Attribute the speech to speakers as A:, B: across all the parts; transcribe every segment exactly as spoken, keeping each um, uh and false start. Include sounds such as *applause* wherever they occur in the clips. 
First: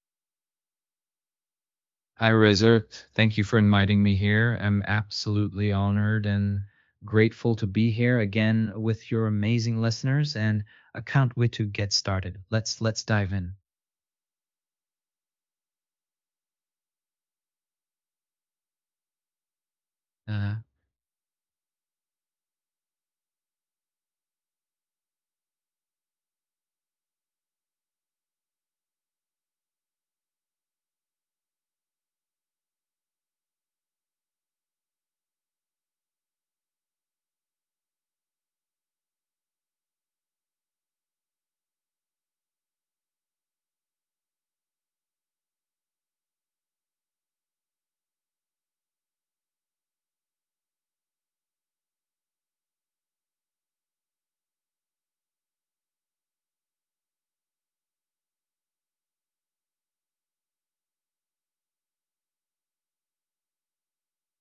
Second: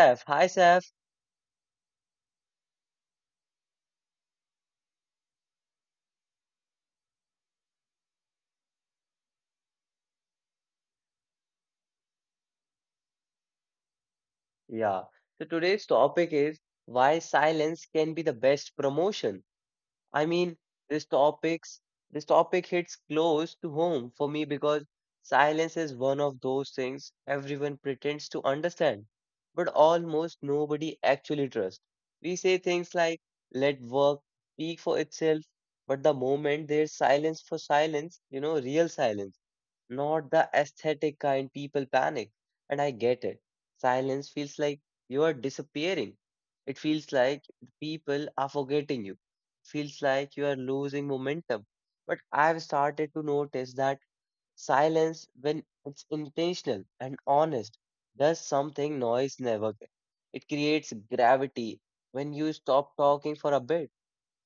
A: Saf. Hi, Saf.
B: Hi, Razor. Thank you for inviting me here. I'm absolutely honored and grateful to be here again with your amazing listeners, and I can't wait to get started. Let's let's dive in.
A: Yeah. So, today's topic is why silence can be the best promotion. I mean,
B: Uh,
A: this topics this topic hits close to home for me because silence is one of those things everyone pretends to understand, but almost nobody actually trusts. We say things like let work speak for itself, but the moment there's silence for silence, you know, real silence, not the aesthetic kind, people panic. And I get it. Silence feels like you are disappearing. It feels like people are forgetting you. Feels like you are losing momentum. But I've started to notice that silence, when it's intentional and honest, does something noise never can. It creates gravity when you stop talking for a bit.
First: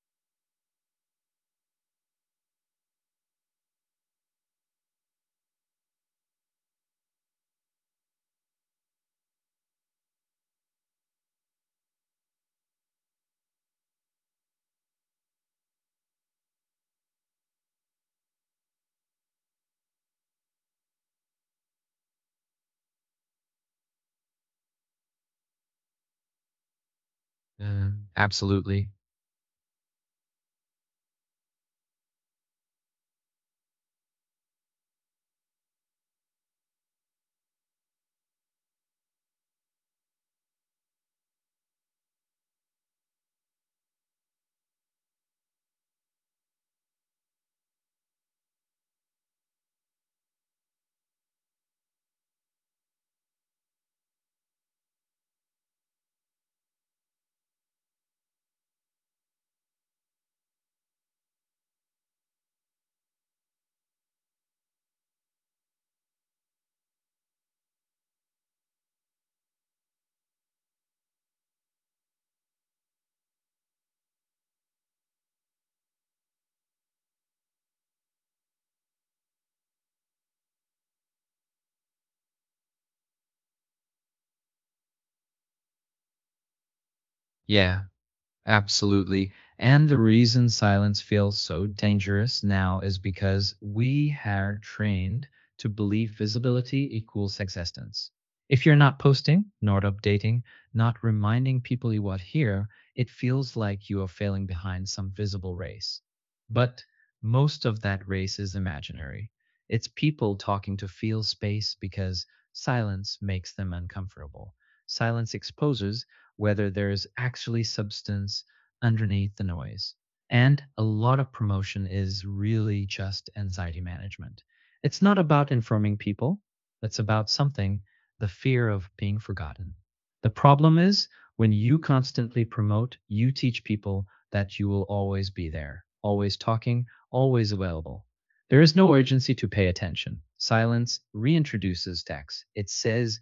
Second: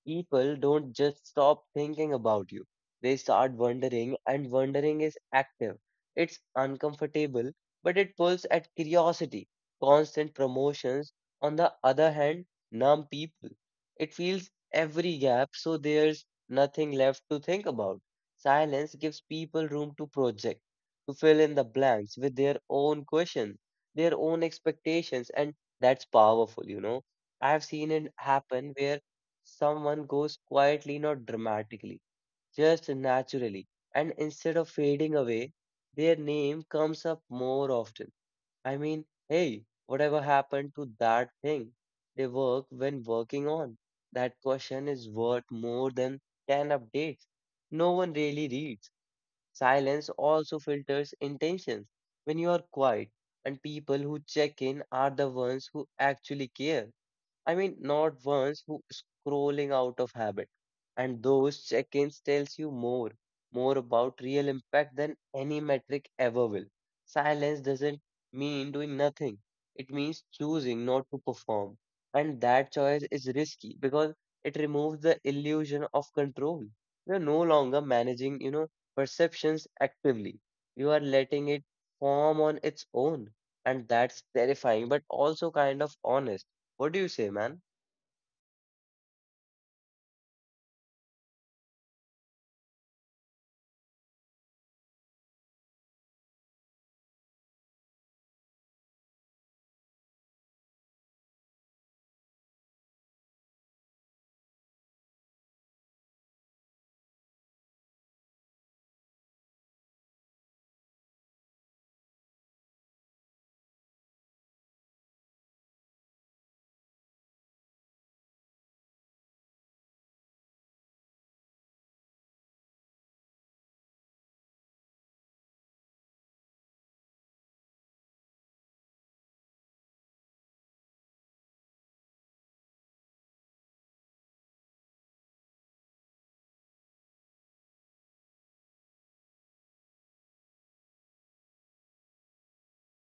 A: People don't just stop thinking about you. They start wondering, and wondering is active. It's uncomfortable, but it pulls at curiosity. Constant promotions, on the other hand, numb people. It fills every gap, so there's nothing left to think about. Silence gives people room to project, to fill in the blanks with their own questions, their own expectations, and that's powerful, you know. I've
B: uh,
A: seen it happen
B: absolutely.
A: where someone goes quietly, not dramatically, just naturally. And instead of fading away, their name comes up more often. I mean, hey, whatever happened to that thing they work when working on? That question is worth more than ten updates. No one really reads. Silence also filters intentions. When you are quiet, and people who check in are the ones who actually care. I mean, not ones who scrolling out of habit. And those check-ins tells you more, more about real impact than any metric ever will. Silence doesn't mean doing nothing. It means choosing not to perform. And that choice is risky because it removes the illusion of control. You're no longer managing, you know, perceptions actively. You are letting it form on its own. And that's terrifying, but also kind of honest. What do you say, man?
B: Yeah. Absolutely. And the reason silence feels so dangerous now is because we are trained to believe visibility equals existence. If you're not posting, not updating, not reminding people you are here, it feels like you are failing behind some visible race. But most of that race is imaginary. It's people talking to fill space because silence makes them uncomfortable. Silence exposes whether there's actually substance underneath the noise. And a lot of promotion is really just anxiety management. It's not about informing people, it's about something, the fear of being forgotten. The problem is when you constantly promote, you teach people that you will always be there, always talking, always available. There is no urgency to pay attention. Silence reintroduces text. It says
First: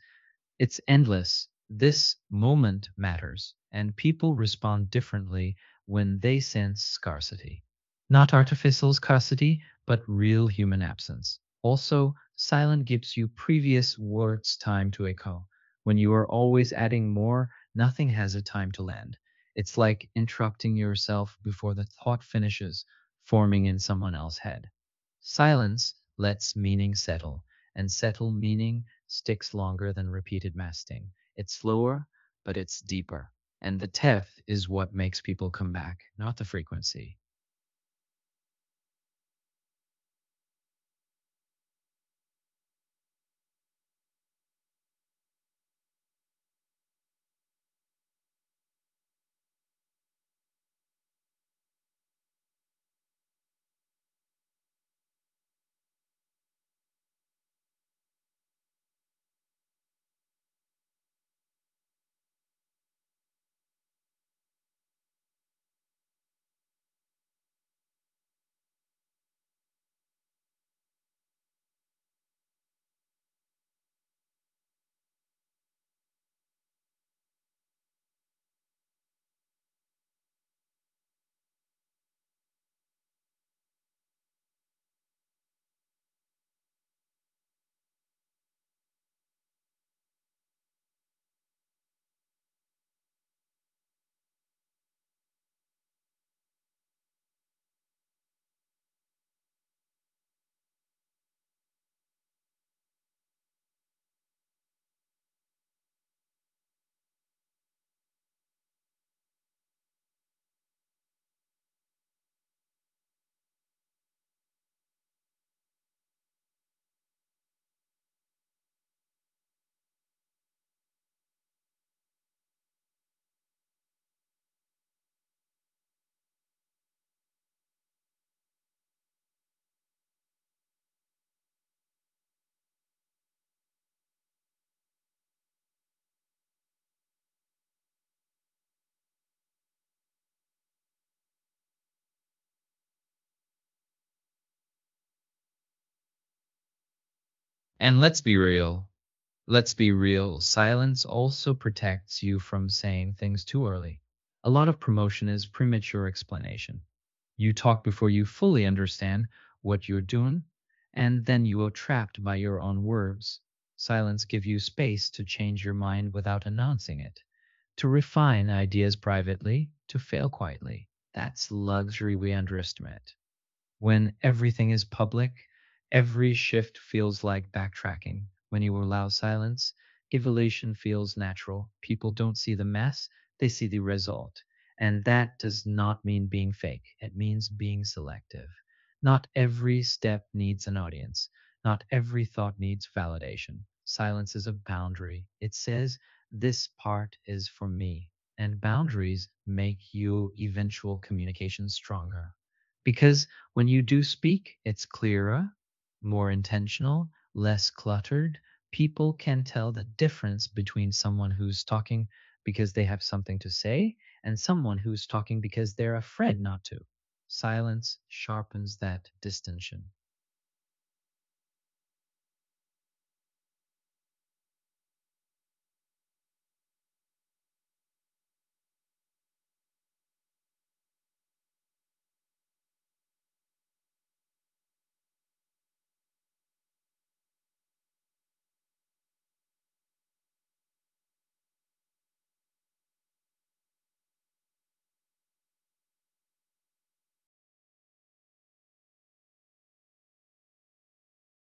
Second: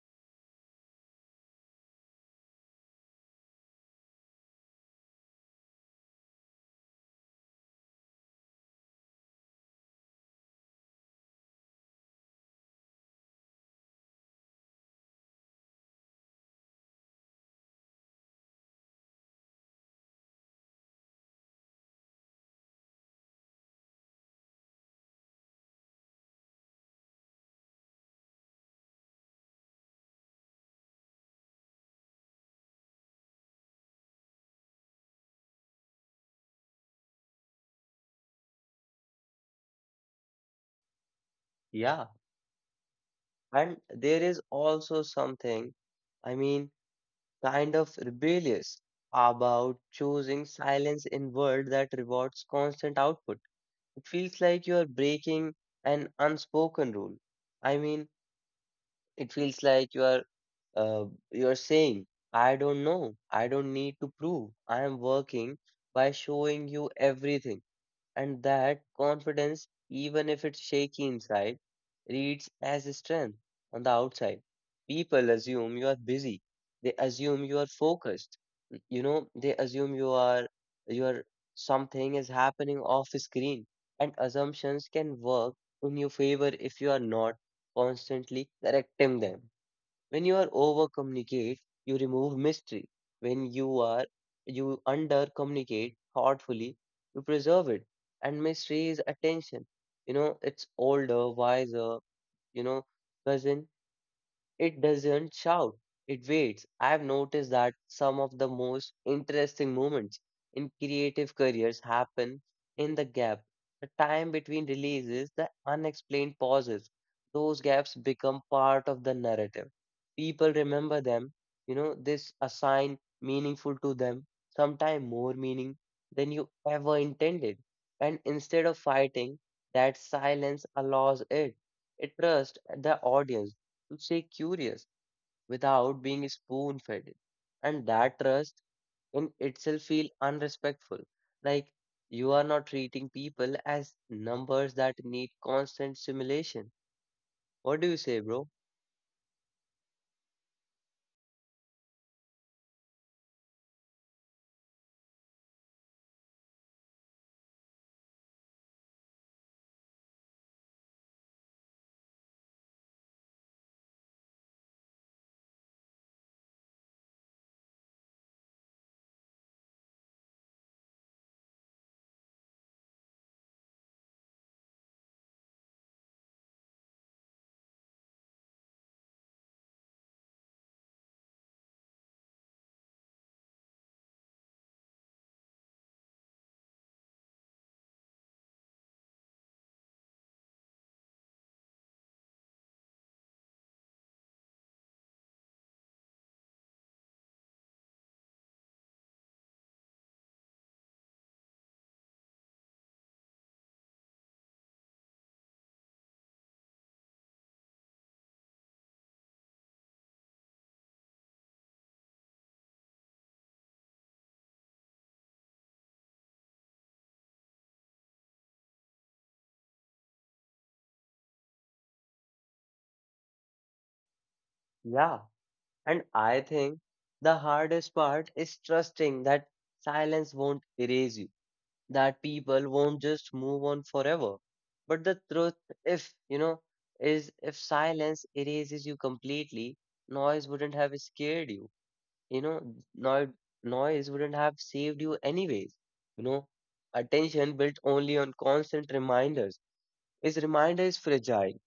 B: it's endless. This moment matters, and people respond differently when they sense scarcity. Not artificial scarcity, but real human absence. Also, silence gives you previous words time to echo. When you are always adding more, nothing has a time to land. It's like interrupting yourself before the thought finishes, forming in someone else's head. Silence lets meaning settle and settle meaning sticks longer than repeated masting. It's slower, but it's deeper. And the depth is what makes people come back, not the frequency.
A: Yeah. And there is also something, I mean, kind of rebellious about choosing silence in world that rewards constant output. It feels like you are breaking an unspoken rule. I mean, it feels like you are uh, you're saying, I don't know, I don't need to prove, I am working by showing you everything. And that confidence, even if it's shaky inside, reads as strength on the outside. People assume you are busy. They assume you are focused. You know, they assume you are, you are, something is happening off screen. And assumptions can work in your favor if you are not constantly correcting them. When you are over communicate, you remove mystery. When you are you under communicate thoughtfully, you preserve it. And mystery is attention. You know, it's older, wiser, you know, cousin. It doesn't shout, it waits. I've noticed that some of the most interesting moments in creative careers happen in the gap, the time between releases, the unexplained pauses. Those gaps become part of the narrative. People remember them, you know, this assign meaningful to them, sometimes more meaning than you ever intended. And instead of fighting, that silence allows it. It trusts the audience to stay curious without being spoon fed. And that trust in itself feel unrespectful. Like you are not treating people as numbers that need constant stimulation. What do you
B: And
A: say,
B: let's be
A: bro?
B: real. Let's be real. Silence also protects you from saying things too early. A lot of promotion is premature explanation. You talk before you fully understand what you're doing, and then you are trapped by your own words. Silence gives you space to change your mind without announcing it, to refine ideas privately, to fail quietly. That's luxury we underestimate when everything is public, every shift feels like backtracking. When you allow silence, evolution feels natural. People don't see the mess, they see the result. And that does not mean being fake, it means being selective. Not every step needs an audience, not every thought needs validation. Silence is a boundary. It says, this part is for me. And boundaries make your eventual communication stronger. Because when you do speak, it's clearer, more intentional, less cluttered. People can tell the difference between someone who's talking because they have something to say and someone who's talking because they're afraid not to. Silence sharpens that distinction.
A: Yeah. And I think the hardest part is trusting that silence won't erase you, that people won't just move on forever. But the truth, if you know, is if silence erases you completely, noise wouldn't have scared you. You know, noise noise wouldn't have saved you anyways. You know, attention built only on constant reminders. Is reminder is fragile.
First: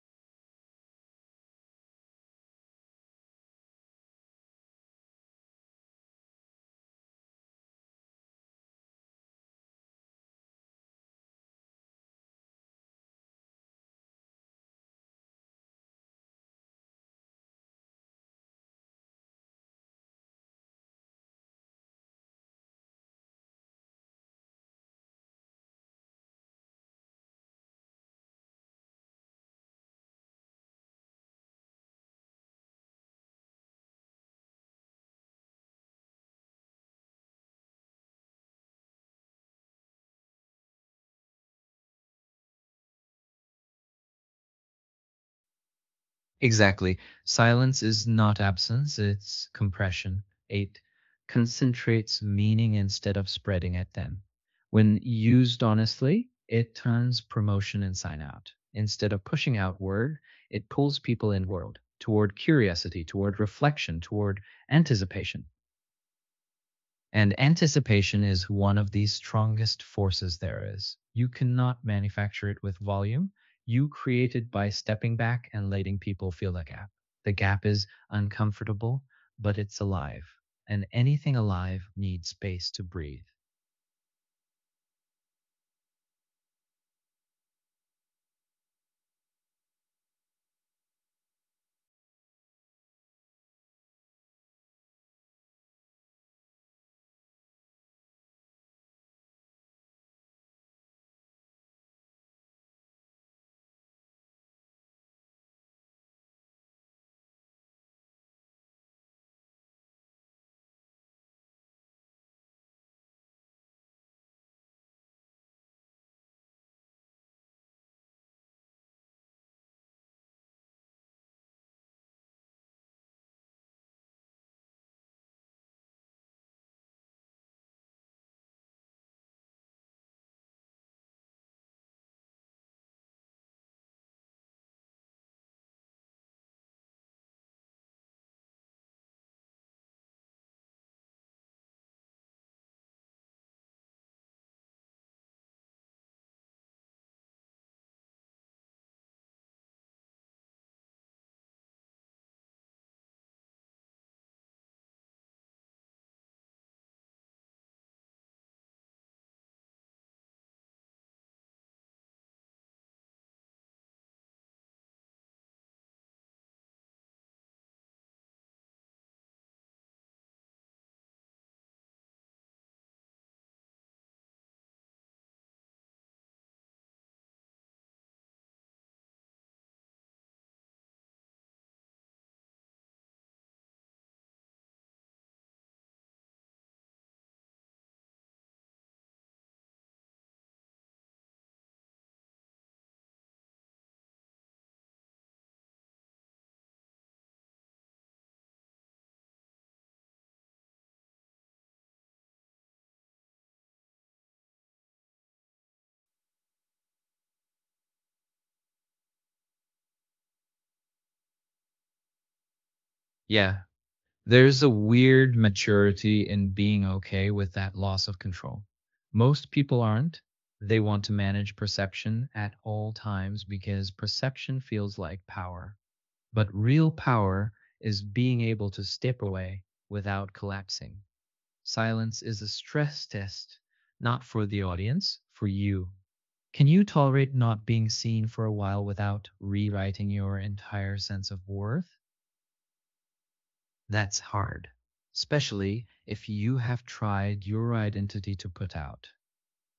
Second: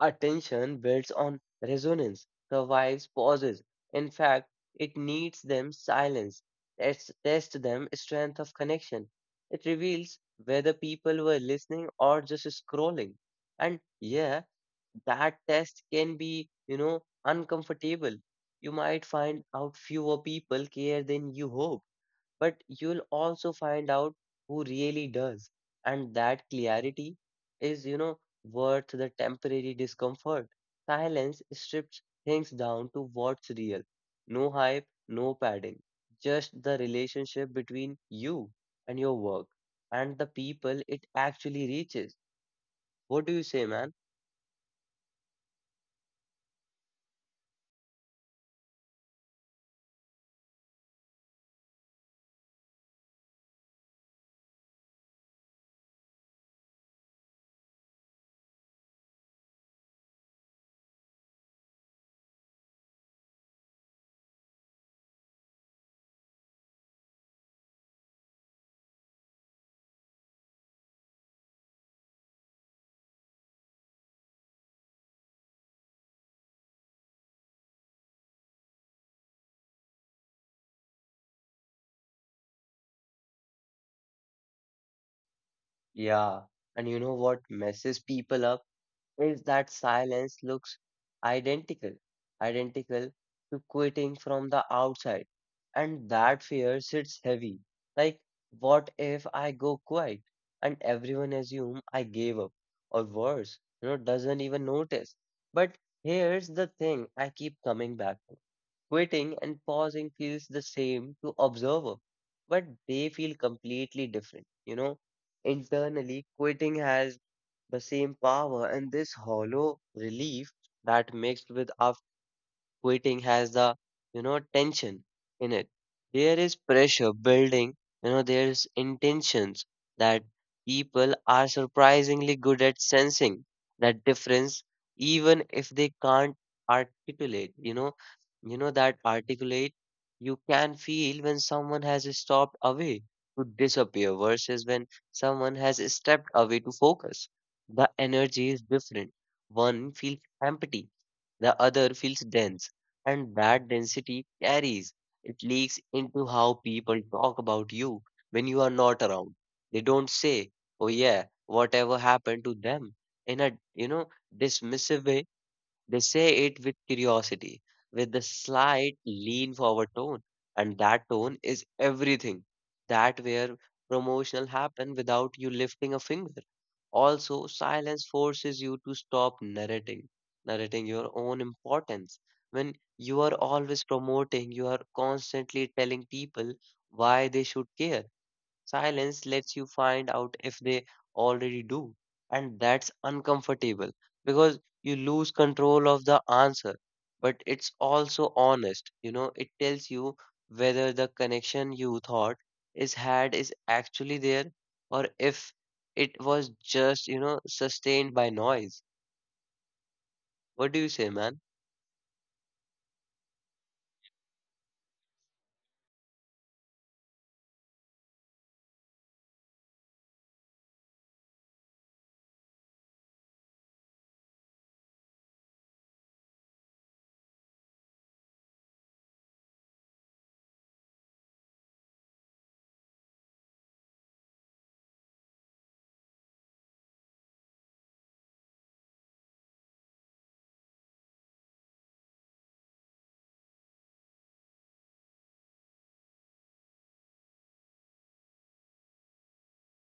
A: Attention builds on resonance, survives pauses. In fact, it needs them silence, tests, test them strength of connection. It reveals whether people were listening or just scrolling. And yeah, that test can be, you know, uncomfortable. You might find out fewer people care than you hope, but you'll also find out who really does. And that clarity is, you know, worth the temporary discomfort. Silence strips things down to what's real. No hype, no padding, just the relationship between you and your work and the people it actually reaches. What do you say, man?
B: Exactly. Silence is not absence, it's compression. eight. Concentrates meaning instead of spreading it thin. When used honestly, it turns promotion inside out. Instead of pushing outward, it pulls people inward toward curiosity, toward reflection, toward anticipation. And anticipation is one of the strongest forces there is. You cannot manufacture it with volume. You create it by stepping back and letting people feel the gap. The gap is uncomfortable, but it's alive. And anything alive needs space to breathe.
A: Yeah, and you know what messes people up is that silence looks identical, identical to quitting from the outside. And that fear sits heavy. Like, what if I go quiet and everyone assume I gave up? Or worse, you know, doesn't even notice. But here's the thing I keep coming back. Quitting and pausing feels the same to observer, but they feel completely different. You know, internally, quitting has the same power and this hollow relief that mixed with quitting has the you know tension in it, there is pressure building, you know there's intentions that people are surprisingly good at sensing that difference even if they can't articulate, you know you know that articulate, you can feel when someone has stopped away to disappear versus when someone has stepped away to focus, the energy is different, one feels empty, the other feels dense, and that density carries. It leaks into how people talk about you when you are not around. They don't say, "Oh yeah, whatever happened to them," in a you know dismissive way. They say it with curiosity, with a slight lean forward tone, and that tone is everything. That where promotional happen without you lifting a finger. Also, silence forces you to stop narrating, narrating your own importance. When you are always promoting, you are constantly telling people why they should care. Silence lets you find out if they already do. And that's uncomfortable because you lose control of the answer. But it's also honest. You know, it tells you whether the connection you thought is had is actually there or if it was just, you know, sustained by noise. What do you say, man?
B: Yeah, there's a weird maturity in being okay with that loss of control. Most people aren't. They want to manage perception at all times because perception feels like power. But real power is being able to step away without collapsing. Silence is a stress test, not for the audience, for you. Can you tolerate not being seen for a while without rewriting your entire sense of worth? That's hard, especially if you have tried your identity to put out.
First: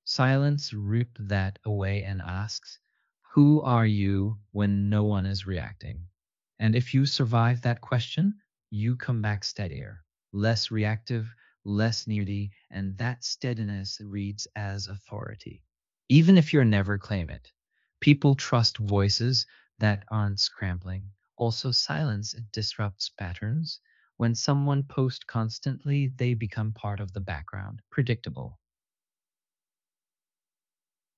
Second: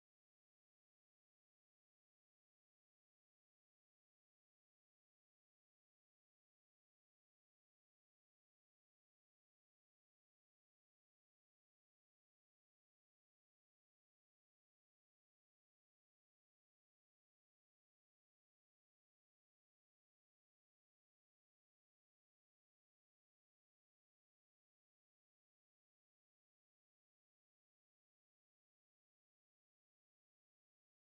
B: Silence ripped that away and asks, who are you when no one is reacting? And if you survive that question, you come back steadier, less reactive, less needy, and that steadiness reads as authority. Even if you're never claim it, people trust voices that aren't scrambling. Also, silence disrupts patterns. When someone posts constantly, they become part of the background, predictable,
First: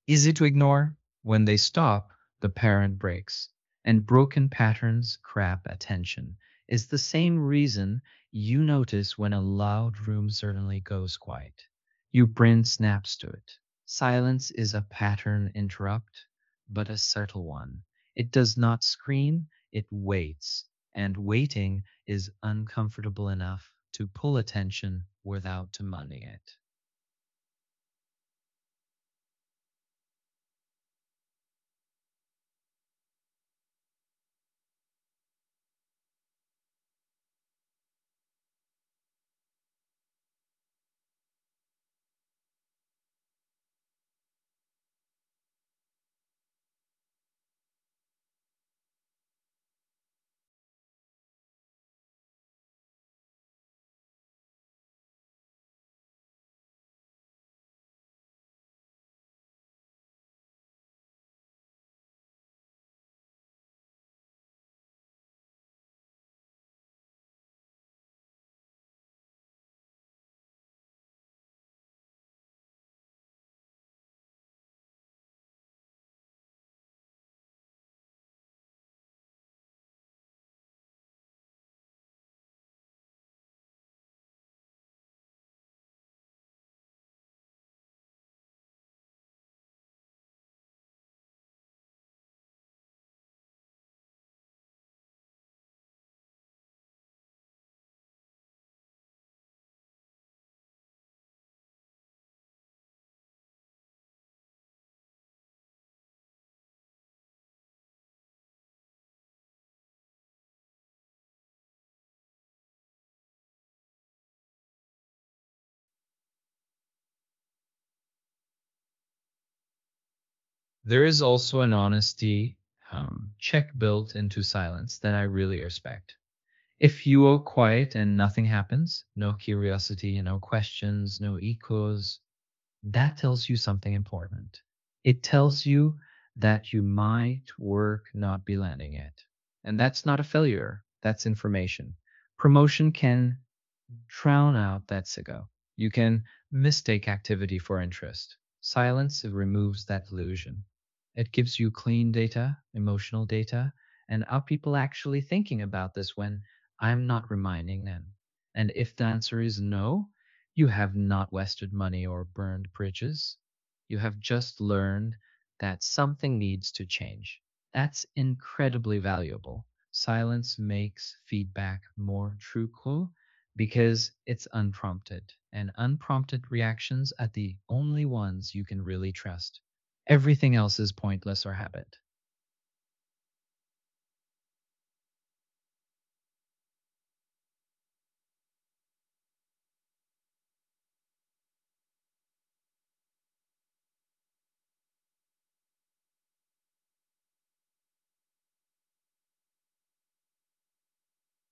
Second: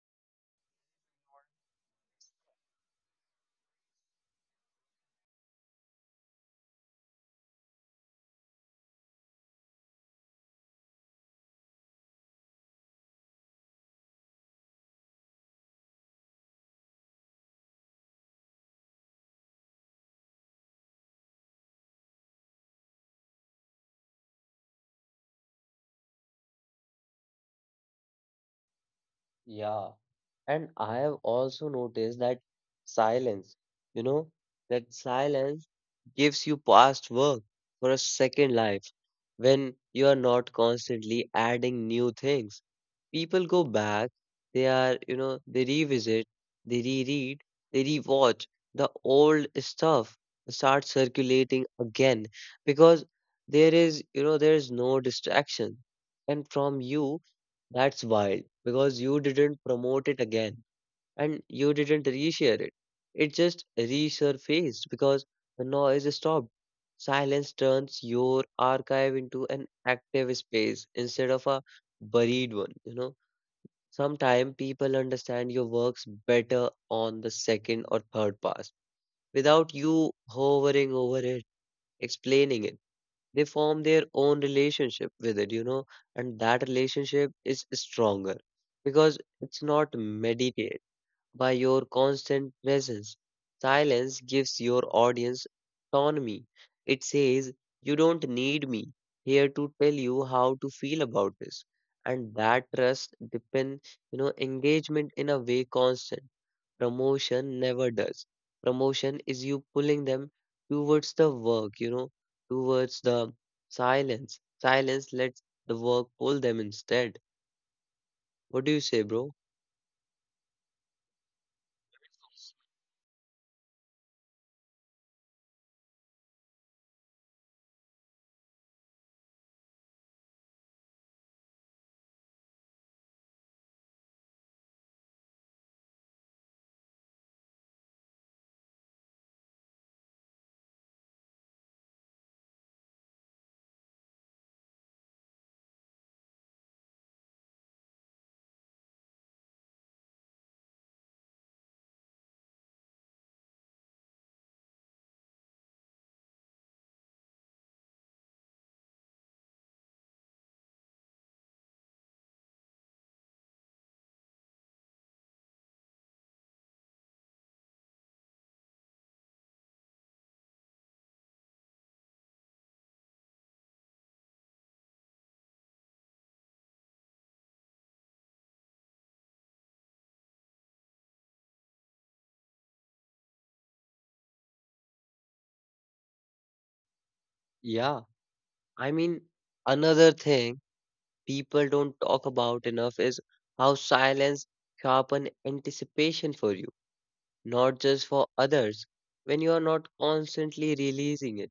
B: easy to ignore. When they stop, the parent breaks. And broken patterns crap attention. It's the same reason you notice when a loud room suddenly goes quiet. Your brain snaps to it. Silence is a pattern interrupt, but a subtle one. It does not scream, it waits. And waiting is uncomfortable enough to pull attention without demanding it.
A: Yeah, and I have also noticed that silence, you know, that silence gives you past work for a second life when you are not constantly adding new things. People go back, they are, you know, they revisit, they reread, they rewatch. The old stuff start circulating again because there is, you know, there is no distraction. And from you, that's wild because you didn't promote it again and you didn't reshare it. It just resurfaced because the noise stopped. Silence turns your archive into an active space instead of a buried one, you know. Sometimes people understand your works better on the second or third pass without you hovering over it, explaining it. They form their own relationship with it, you know, and that relationship is stronger because it's not meditative by your constant presence. Silence gives your audience autonomy. It says, you don't need me here to tell you how to feel about this. And that trust depend, you know, engagement in a way constant. Promotion never does. Promotion is you pulling them towards the work, you know, towards the silence. Silence lets the work pull them instead. What do you say, bro?
B: There is also an honesty um, check built into silence that I really respect. If you are quiet and nothing happens, no curiosity, no questions, no echoes, that tells you something important. It tells you that you might work not be landing it. And that's not a failure, that's information. Promotion can drown out that sicko. You can mistake activity for interest. Silence removes that illusion. It gives you clean data, emotional data, and are people actually thinking about this when I'm not reminding them? And if the answer is no, you have not wasted money or burned bridges. You have just learned that something needs to change. That's incredibly valuable. Silence makes feedback more truthful because it's unprompted. And unprompted reactions are the only ones you can really trust. Everything else is pointless or habit.
A: Yeah. I mean, another thing people don't talk about enough is how silence sharpen anticipation for you, not just for others, when you are not constantly releasing it.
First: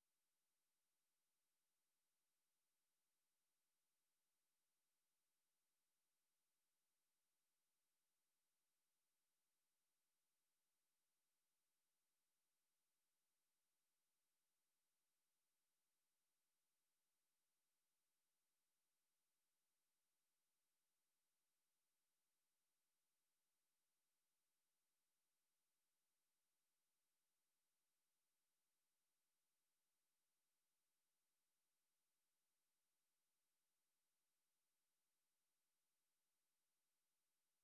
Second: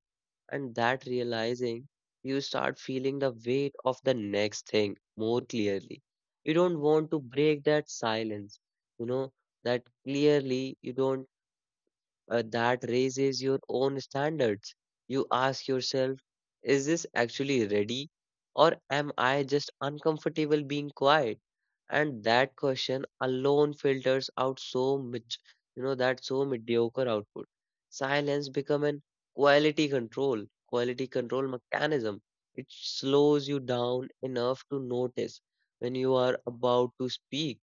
A: And that realizing, you start feeling the weight of the next thing more clearly. You don't want to break that silence, you know, that clearly you don't uh, that raises your own standards. You ask yourself, is this actually ready? Or am I just uncomfortable being quiet? And that question alone filters out so much, you know, that so mediocre output. Silence become an quality control, quality control mechanism. It slows you down enough to notice when you are about to speak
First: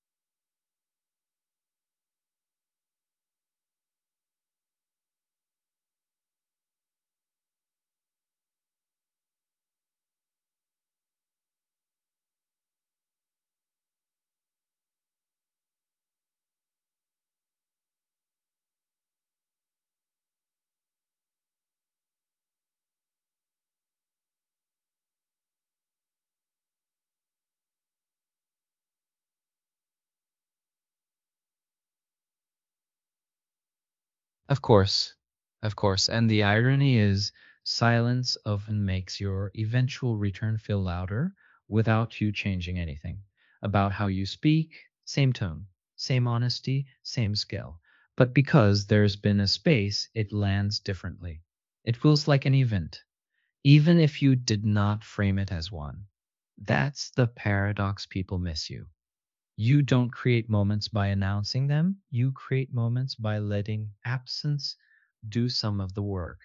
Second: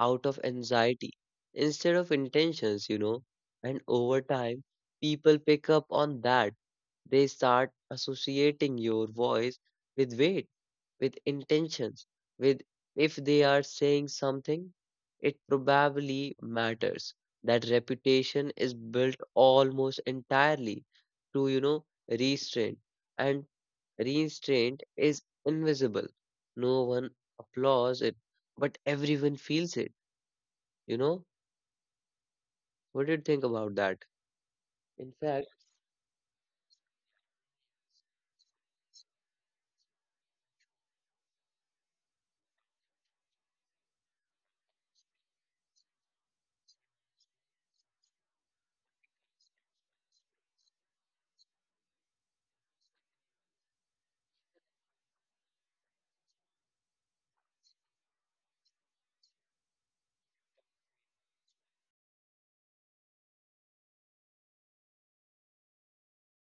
A: out of anxiety instead of intentions, you know and over time, people pick up on that. They start associating your voice with weight, with intentions, with if they are saying something, it probably matters. That reputation is built almost entirely through, you know, restraint. And restraint is invisible. No one applauds it, but everyone feels it, you know? What do you think about that?
B: Of course,
A: In fact,
B: of course. And the irony is, silence often makes your eventual return feel louder without you changing anything about how you speak, same tone, same honesty, same skill. But because there's been a space, it lands differently. It feels like an event, even if you did not frame it as one. That's the paradox people miss you. You don't create moments by announcing them. You create moments by letting absence do some of the work.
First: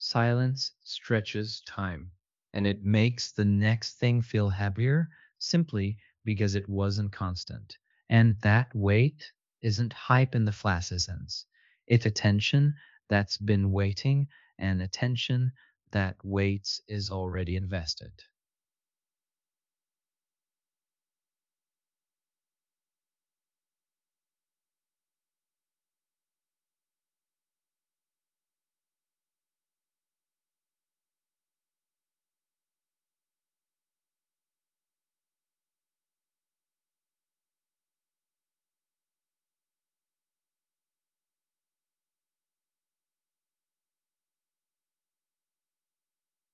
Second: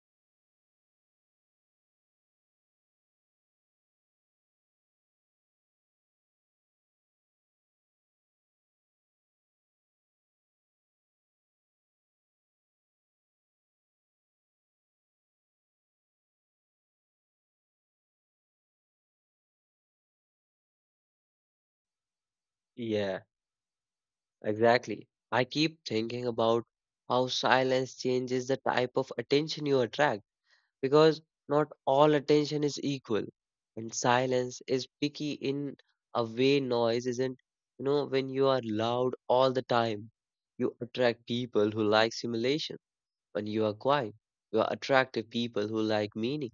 B: Silence stretches time and it makes the next thing feel heavier simply because it wasn't constant. And that weight isn't hype in the flaccid sense. It's attention that's been waiting and attention that waits is already invested.
A: yeah. Exactly. I keep thinking about how silence changes the type of attention you attract because not all attention is equal. And silence is picky in a way noise isn't. You know, when you are loud all the time, you attract people who like stimulation. When you are quiet, you are attractive people who like meaning,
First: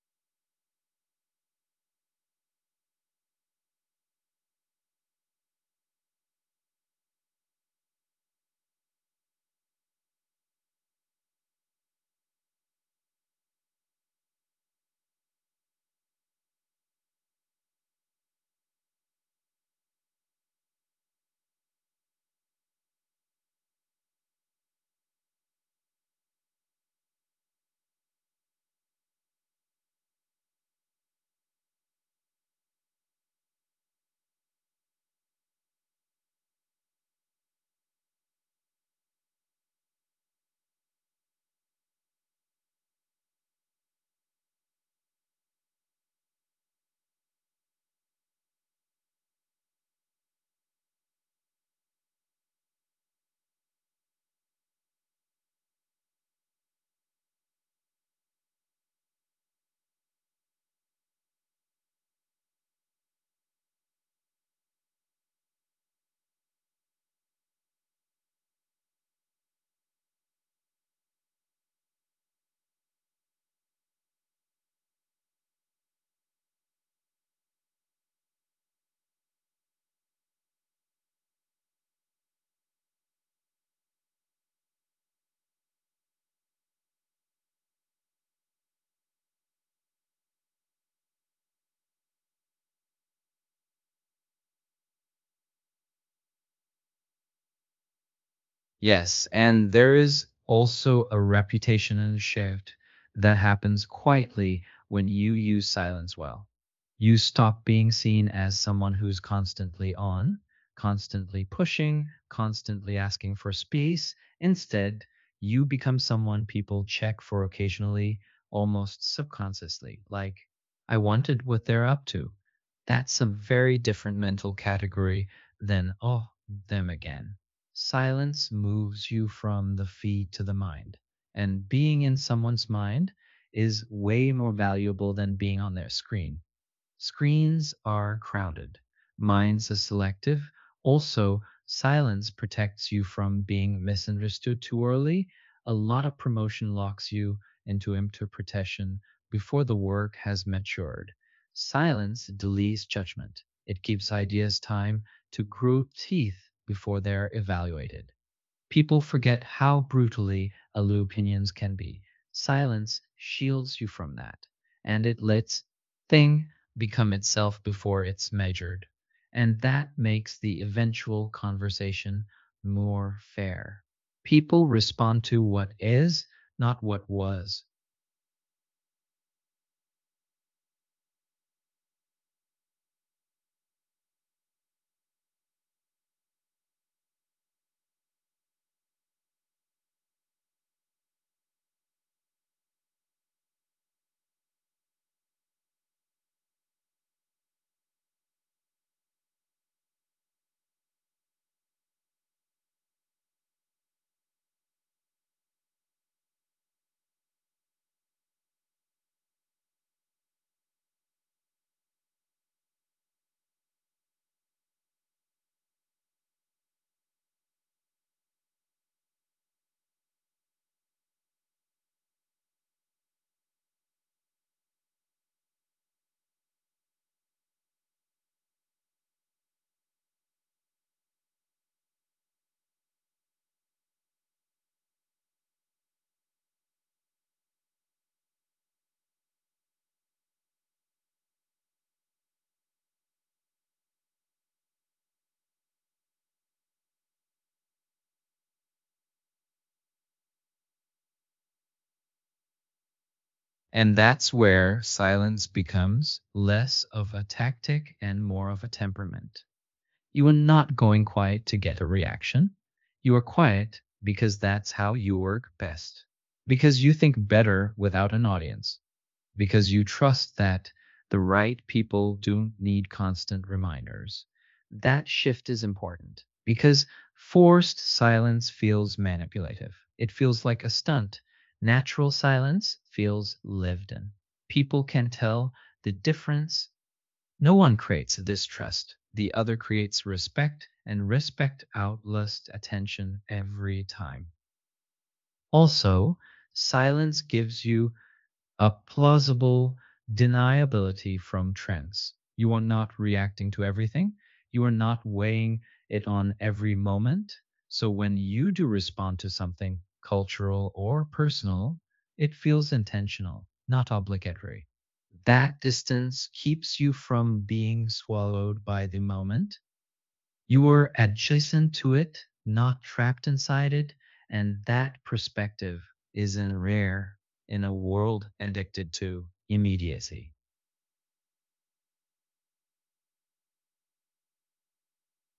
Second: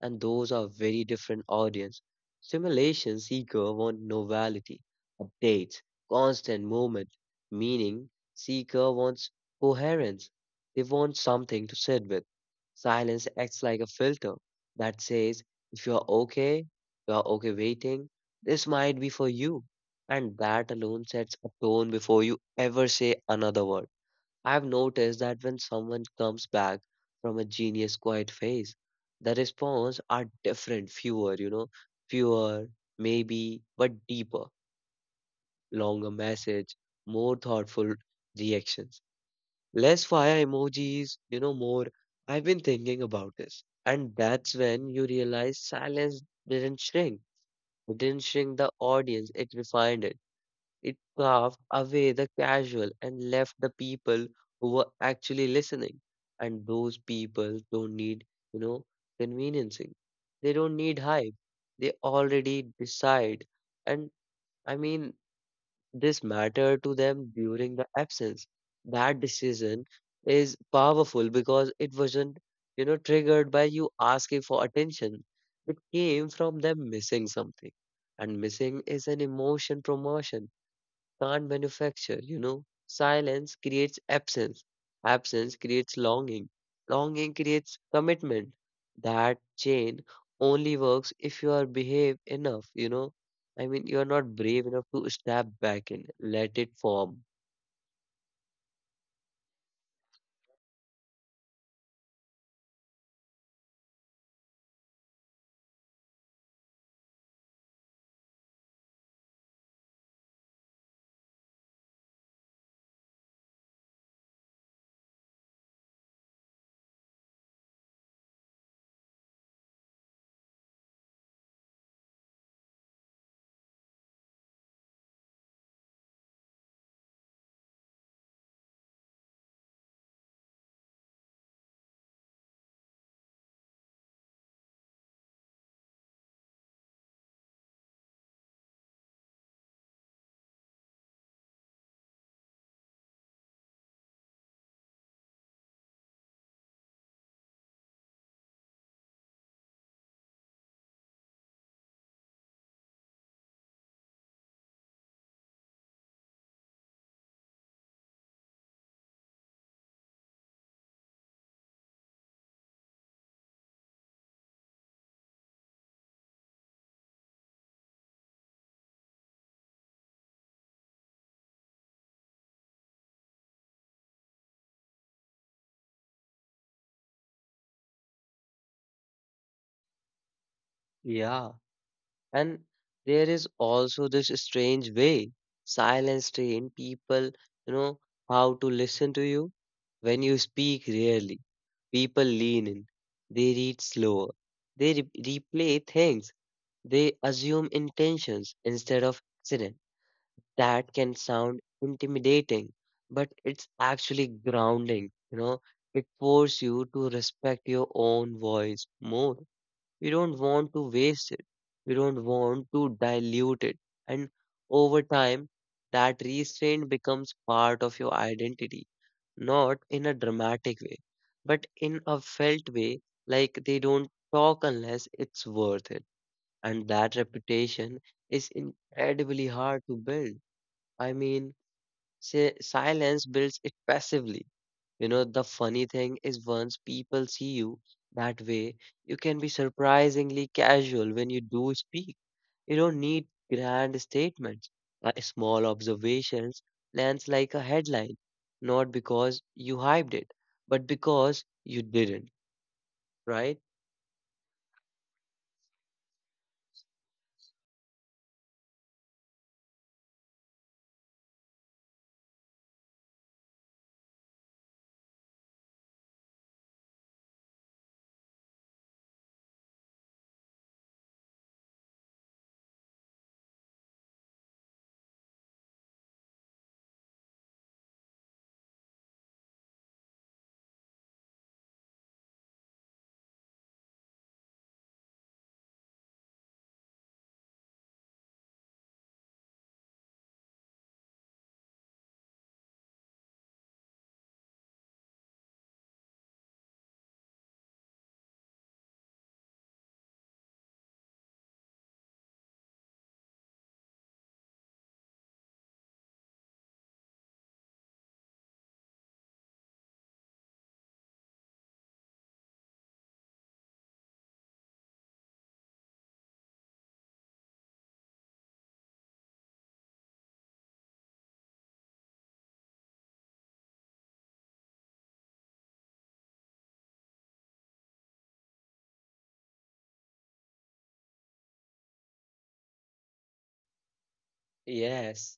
A: and those are very different audience. Stimulation seeker want novelty, updates, constant movement. Meaning seeker wants coherence. They want something to sit with. Silence acts like a filter that says if you're okay, you're okay waiting, this might be for you. And that alone sets a tone before you ever say another word. I've noticed that when someone comes back from a genius quiet phase, the response are different, fewer, you know, fewer, maybe, but deeper, longer message, more thoughtful reactions, less fire emojis, you know, more. I've been thinking about this. And that's when you realize silence didn't shrink. It didn't shrink the audience, it refined it it carved away the casual and left the people who were actually listening. And those people don't need, you know, conveniencing. They don't need hype. They already decide. And I mean, this matter to them during the absence. That decision is powerful because it wasn't, you know, triggered by you asking for attention. It came from them missing something. And missing is an emotion promotion can't manufacture, you know. Silence creates absence. Absence creates longing. Longing creates commitment. That chain only works if you are behave enough, you know. I mean, you are not brave enough to step back and let it form.
B: Yes, and there is also a reputational shift that happens quietly when you use silence well. You stop being seen as someone who's constantly on, constantly pushing, constantly asking for space. Instead, you become someone people check for occasionally, almost subconsciously, like, I wanted what they're up to. That's a very different mental category than, oh, them again. Silence moves you from the feed to the mind. And being in someone's mind is way more valuable than being on their screen. Screens are crowded. Minds are selective. Also, silence protects you from being misunderstood too early. A lot of promotion locks you into interpretation before the work has matured. Silence delays judgment. It gives ideas time to grow teeth before they're evaluated. People forget how brutally aloof opinions can be. Silence shields you from that, and it lets thing become itself before it's measured. And that makes the eventual conversation more fair. People respond to what is, not what was.
A: Yeah. And there is also this strange way silence train people, you know, how to listen to you. When you speak rarely, people lean in, they read slower, they re- replay things, they assume intentions instead of accident. That can sound intimidating, but it's actually grounding, you know, it forces you to respect your own voice more we don't want to waste it. We don't want to dilute it. And over time, that restraint becomes part of your identity, not in a dramatic way, but in a felt way, like they don't talk unless it's worth it. And that reputation is incredibly hard to build. I mean, Say, silence builds it passively. You know, the funny thing is once people see you that way, you can be surprisingly casual when you do speak. You don't need grand statements. Uh, small observations lands like a headline, not because you hyped it, but because you didn't, right?
B: And that's where silence becomes less of a tactic and more of a temperament. You are not going quiet to get a reaction. You are quiet because that's how you work best. Because you think better without an audience. Because you trust that the right people don't need constant reminders. That shift is important because forced silence feels manipulative. It feels like a stunt. Natural silence feels lived in. People can tell the difference no one creates distrust. The other creates respect, and respect outlusts attention every time. Also, silence gives you a plausible deniability from trends. You are not reacting to everything. You are not weighing it on every moment. So when you do respond to something cultural or personal, it feels intentional, not obligatory. That distance keeps you from being swallowed by the moment you are adjacent to it, not trapped inside it. And that perspective isn't rare in a world addicted to immediacy.
A: Yes,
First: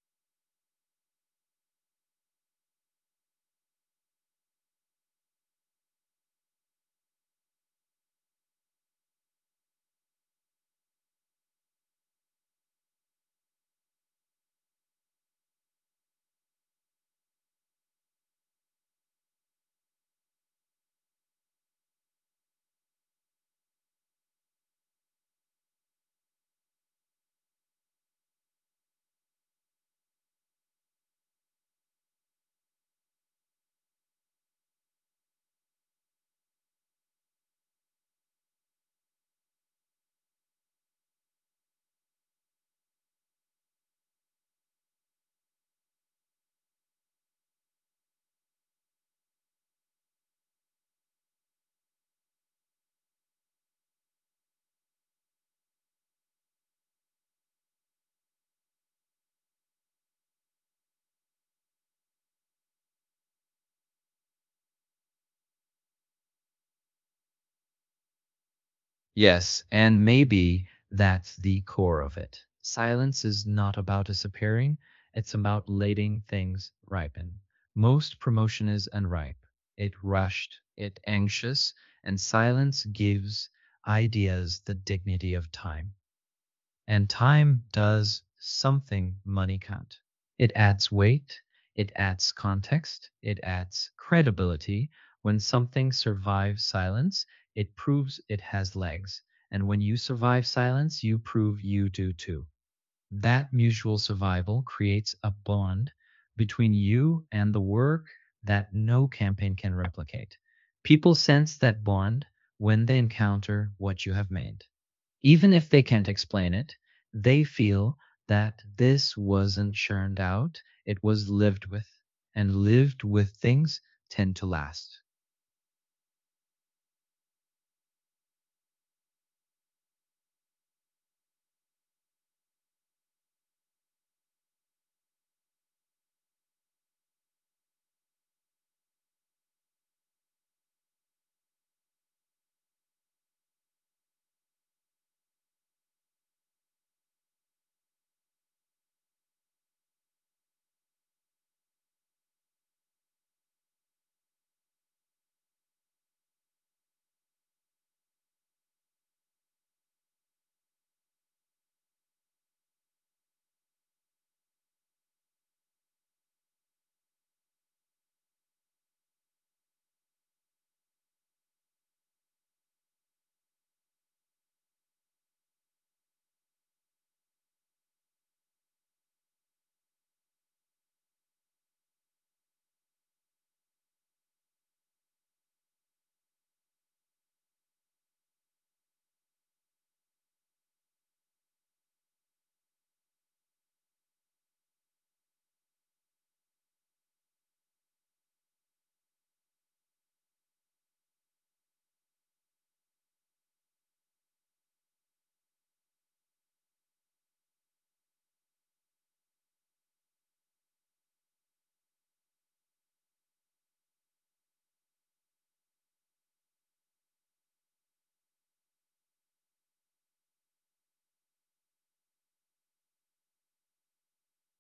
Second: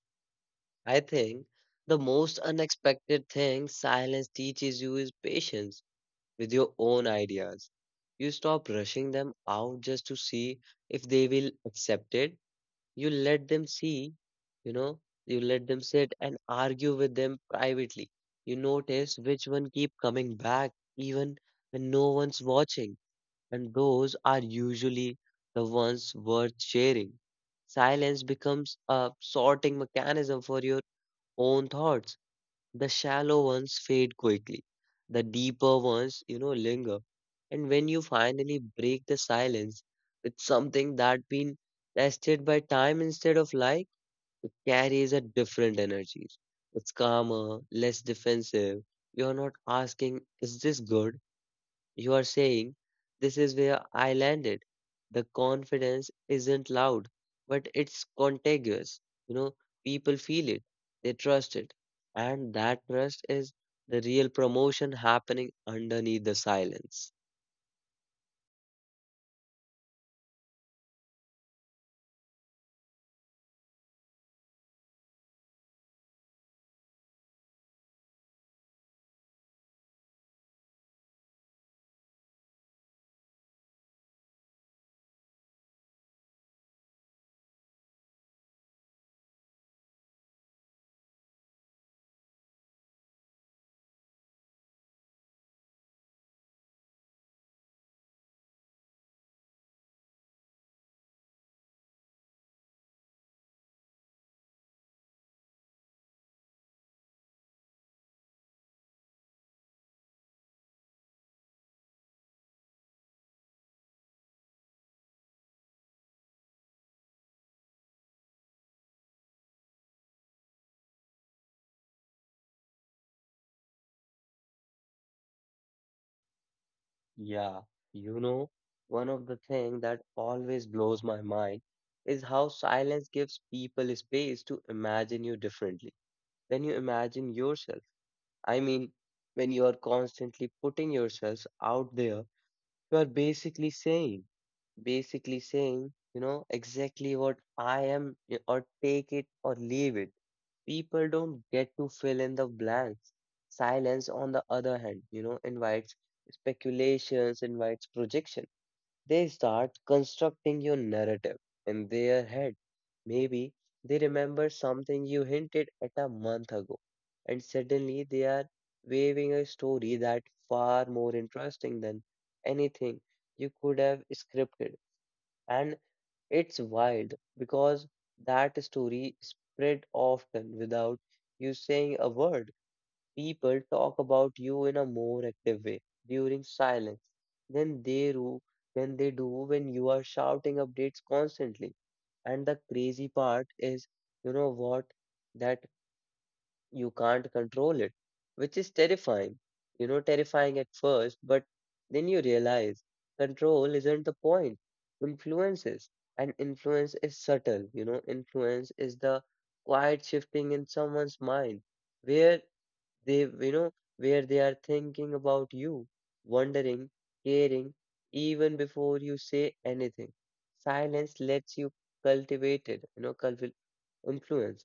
A: I think the most unexpected thing silence teaches you is patience with your own ideas. You stop rushing them out just to see if they will accept it. You let them see, you know, you let them sit and argue with them privately. You notice which one keep coming back even when no one's watching, and those are usually the ones worth sharing. Silence becomes a sorting mechanism for your own thoughts. The shallow ones fade quickly. The deeper ones, you know, linger. And when you finally break the silence with something that been tested by time instead of life, it carries a different energy. It's calmer, less defensive. You're not asking, is this good? You are saying, this is where I landed. The confidence isn't loud, but it's contagious. You know, people feel it, they trust it. And that trust is the real promotion happening underneath the silence.
B: Yes, and maybe that's the core of it. Silence is not about disappearing, it's about letting things ripen. Most promotion is unripe, it rushed, it anxious, and silence gives ideas the dignity of time. And time does something money can't. It adds weight, it adds context, it adds credibility. When something survives silence, it proves it has legs. And when you survive silence, you prove you do too. That mutual survival creates a bond between you and the work that no campaign can replicate. People sense that bond when they encounter what you have made even if they can't explain it, they feel that this wasn't churned out, it was lived with. And lived with things tend to last.
A: Yeah, you know, one of the things that always blows my mind is how silence gives people space to imagine you differently than you imagine yourself. I mean, when you are constantly putting yourself out there you are basically saying, basically saying, you know, exactly what I am, y- or take it or leave it. People don't get to fill in the blanks. Silence, on the other hand, you know, invites speculations, invites projection. They start constructing your narrative in their head. Maybe they remember something you hinted at a month ago, and suddenly they are waving a story that far more interesting than anything you could have scripted. And it's wild because that story spread often without you saying a word. People talk about you in a more active way during silence than they do than they do when you are shouting updates constantly. And the crazy part is, you know what, that you can't control it, which is terrifying. You know, terrifying at first, but then you realize control isn't the point. Influence is, and influence is subtle. You know, influence is the quiet shifting in someone's mind where they, you know, where they are thinking about you, wondering, caring, even before you say anything. Silence lets you cultivate it, you know, cultivate influence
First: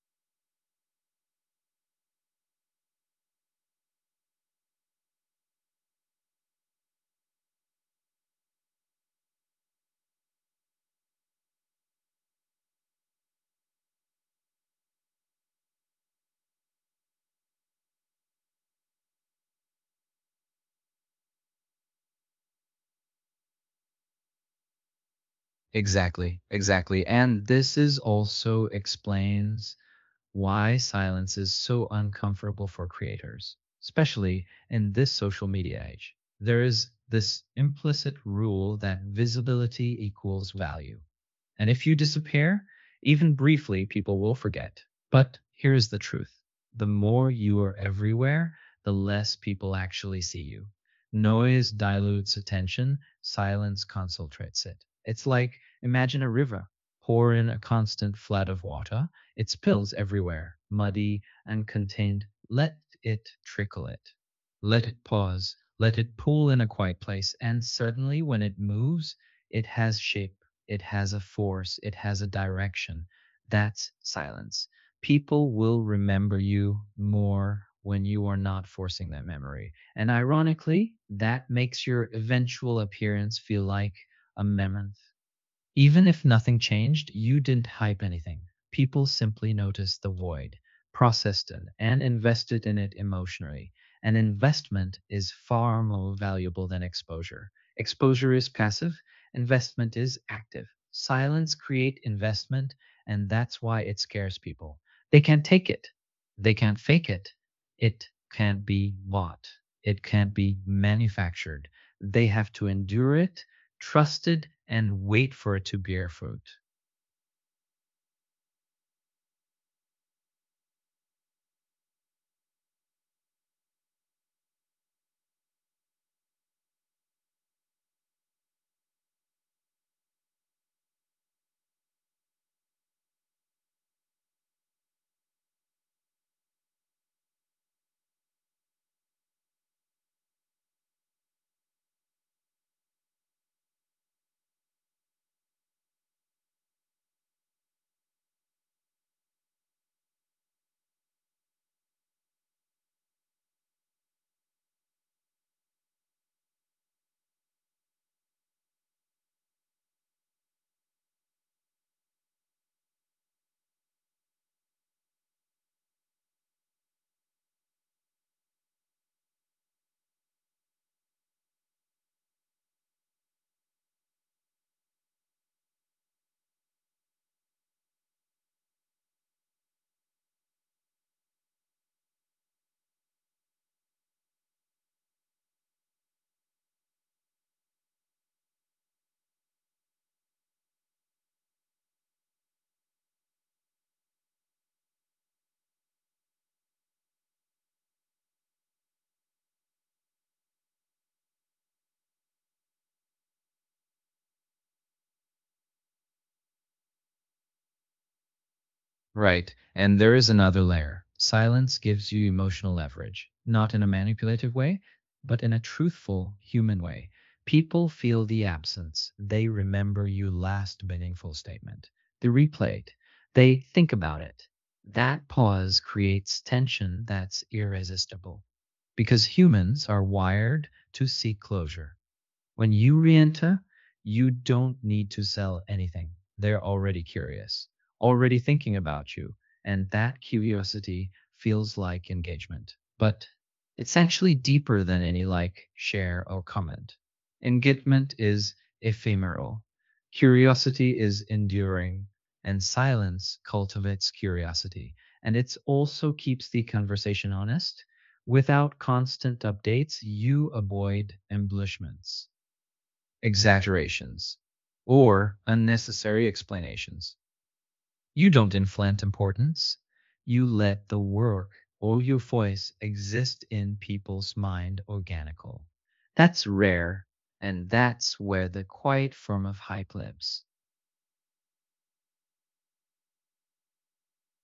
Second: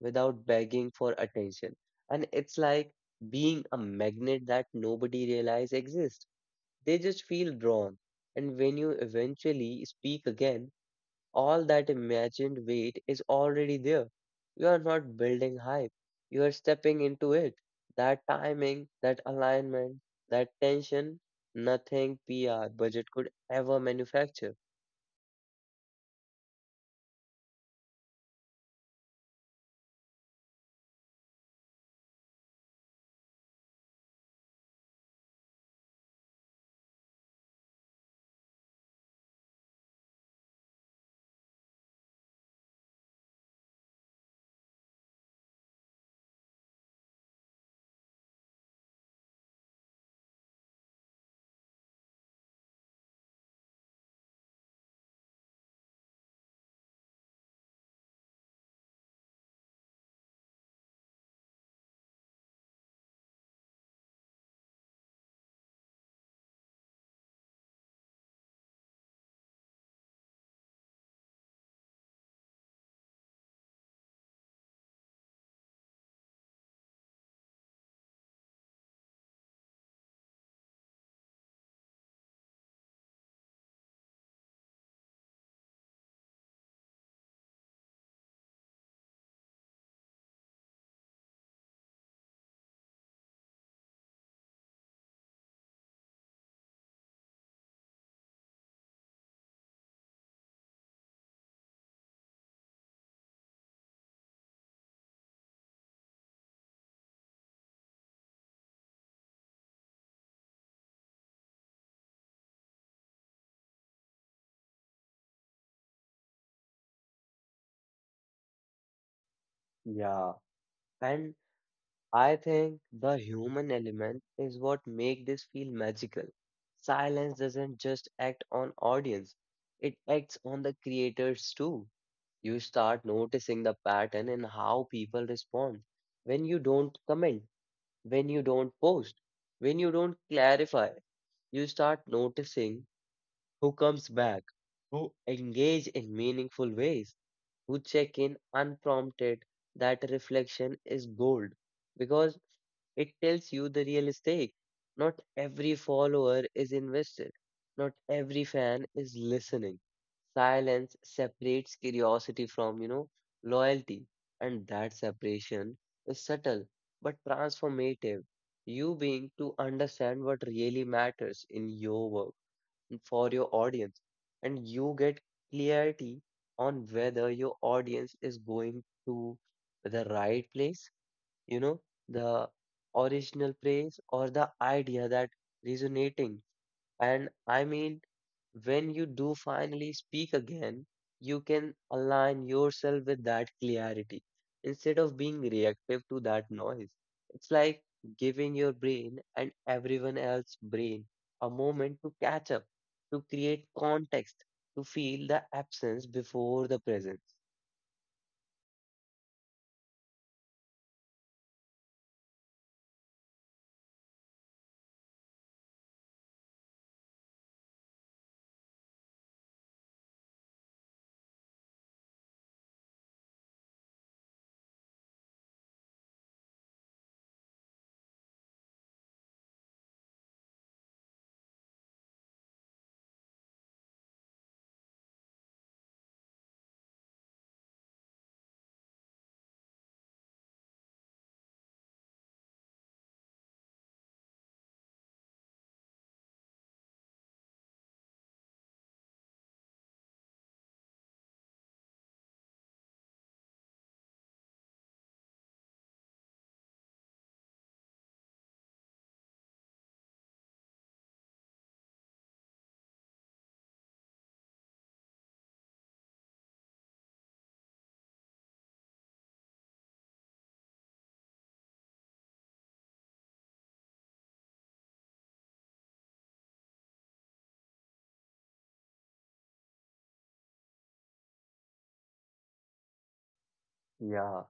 A: without begging for attention. And it's like being a magnet that nobody realizes exists. They just feel drawn. And when you eventually speak again, all that imagined weight is already there. You are not building hype, you are stepping into it. That timing, that alignment, that tension, nothing P R budget could ever manufacture.
B: Exactly, exactly. And this is also explains why silence is so uncomfortable for creators, especially in this social media age. There is this implicit rule that visibility equals value. And if you disappear, even briefly, people will forget. But here's the truth the more you are everywhere, the less people actually see you. Noise dilutes attention, silence concentrates it. It's like imagine a river, pour in a constant flood of water it spills everywhere, muddy and contained. Let it trickle it. Let it pause. Let it pool in a quiet place. And suddenly, when it moves, it has shape, it has a force, it has a direction. That's silence. People will remember you more when you are not forcing that memory. And ironically, that makes your eventual appearance feel like a mammoth even if nothing changed, you didn't hype anything. People simply noticed the void, processed it, and invested in it emotionally. An investment is far more valuable than exposure. Exposure is passive, investment is active. Silence creates investment, and that's why it scares people. They can't take it. They can't fake it. It can't be bought. It can't be manufactured. They have to endure it trusted and wait for it to bear fruit.
A: Yeah, and I think the human element is what make this feel magical. Silence doesn't just act on audience, it acts on the creators too. You start noticing the pattern in how people respond. When you don't comment, when you don't post, when you don't clarify, you start noticing who comes back, engage in meaningful ways, who check in unprompted. That reflection is gold because it tells you the real stake. Not every follower is invested. Not every fan is listening. Silence separates curiosity from, you know, loyalty. And that separation is subtle but transformative. You being to understand what really matters in your work and for your audience. And you get clarity on whether your audience is going to the right place you know the original praise or the idea that resonating and i mean when you do finally speak again you can align yourself with that clarity instead of being reactive to that noise. It's like giving your brain and everyone else's brain a moment to catch up, to create context, to feel the absence before the presence.
B: Right. And there is another layer. Silence gives you emotional leverage, not in a manipulative way, but in a truthful, human way. People feel the absence. They remember your last meaningful statement. They replay it. They think about it. That pause creates tension that's irresistible because humans are wired to seek closure. When you re-enter, you don't need to sell anything. They're already curious, already thinking about you, and that curiosity feels like engagement. But it's actually deeper than any like, share, or comment. Engagement is ephemeral. Curiosity is enduring, and silence cultivates curiosity. And it also keeps the conversation honest. Without constant updates, you avoid embellishments exaggerations, or unnecessary explanations. You don't inflate importance. You let the work or your voice exist in people's mind organically. That's rare, and that's where the quiet form of hype lives.
A: Yeah,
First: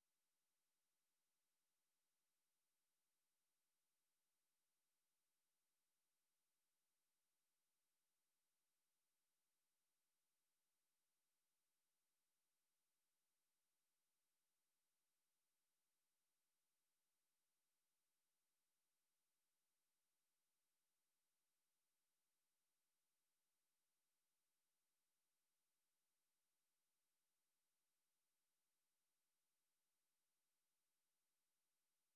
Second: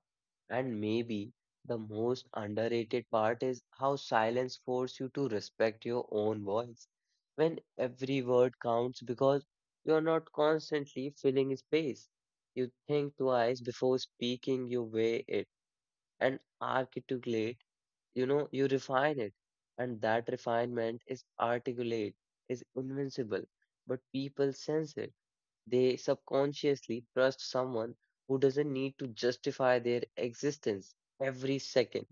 A: and maybe the most underrated part is how silence forces you to respect your own voice. When every word counts because you're not constantly filling space. You think twice before speaking, you weigh it and articulate, you know, you refine it. And that refinement is articulate, is invincible, but people sense it. They subconsciously trust someone who doesn't need to justify their existence every second.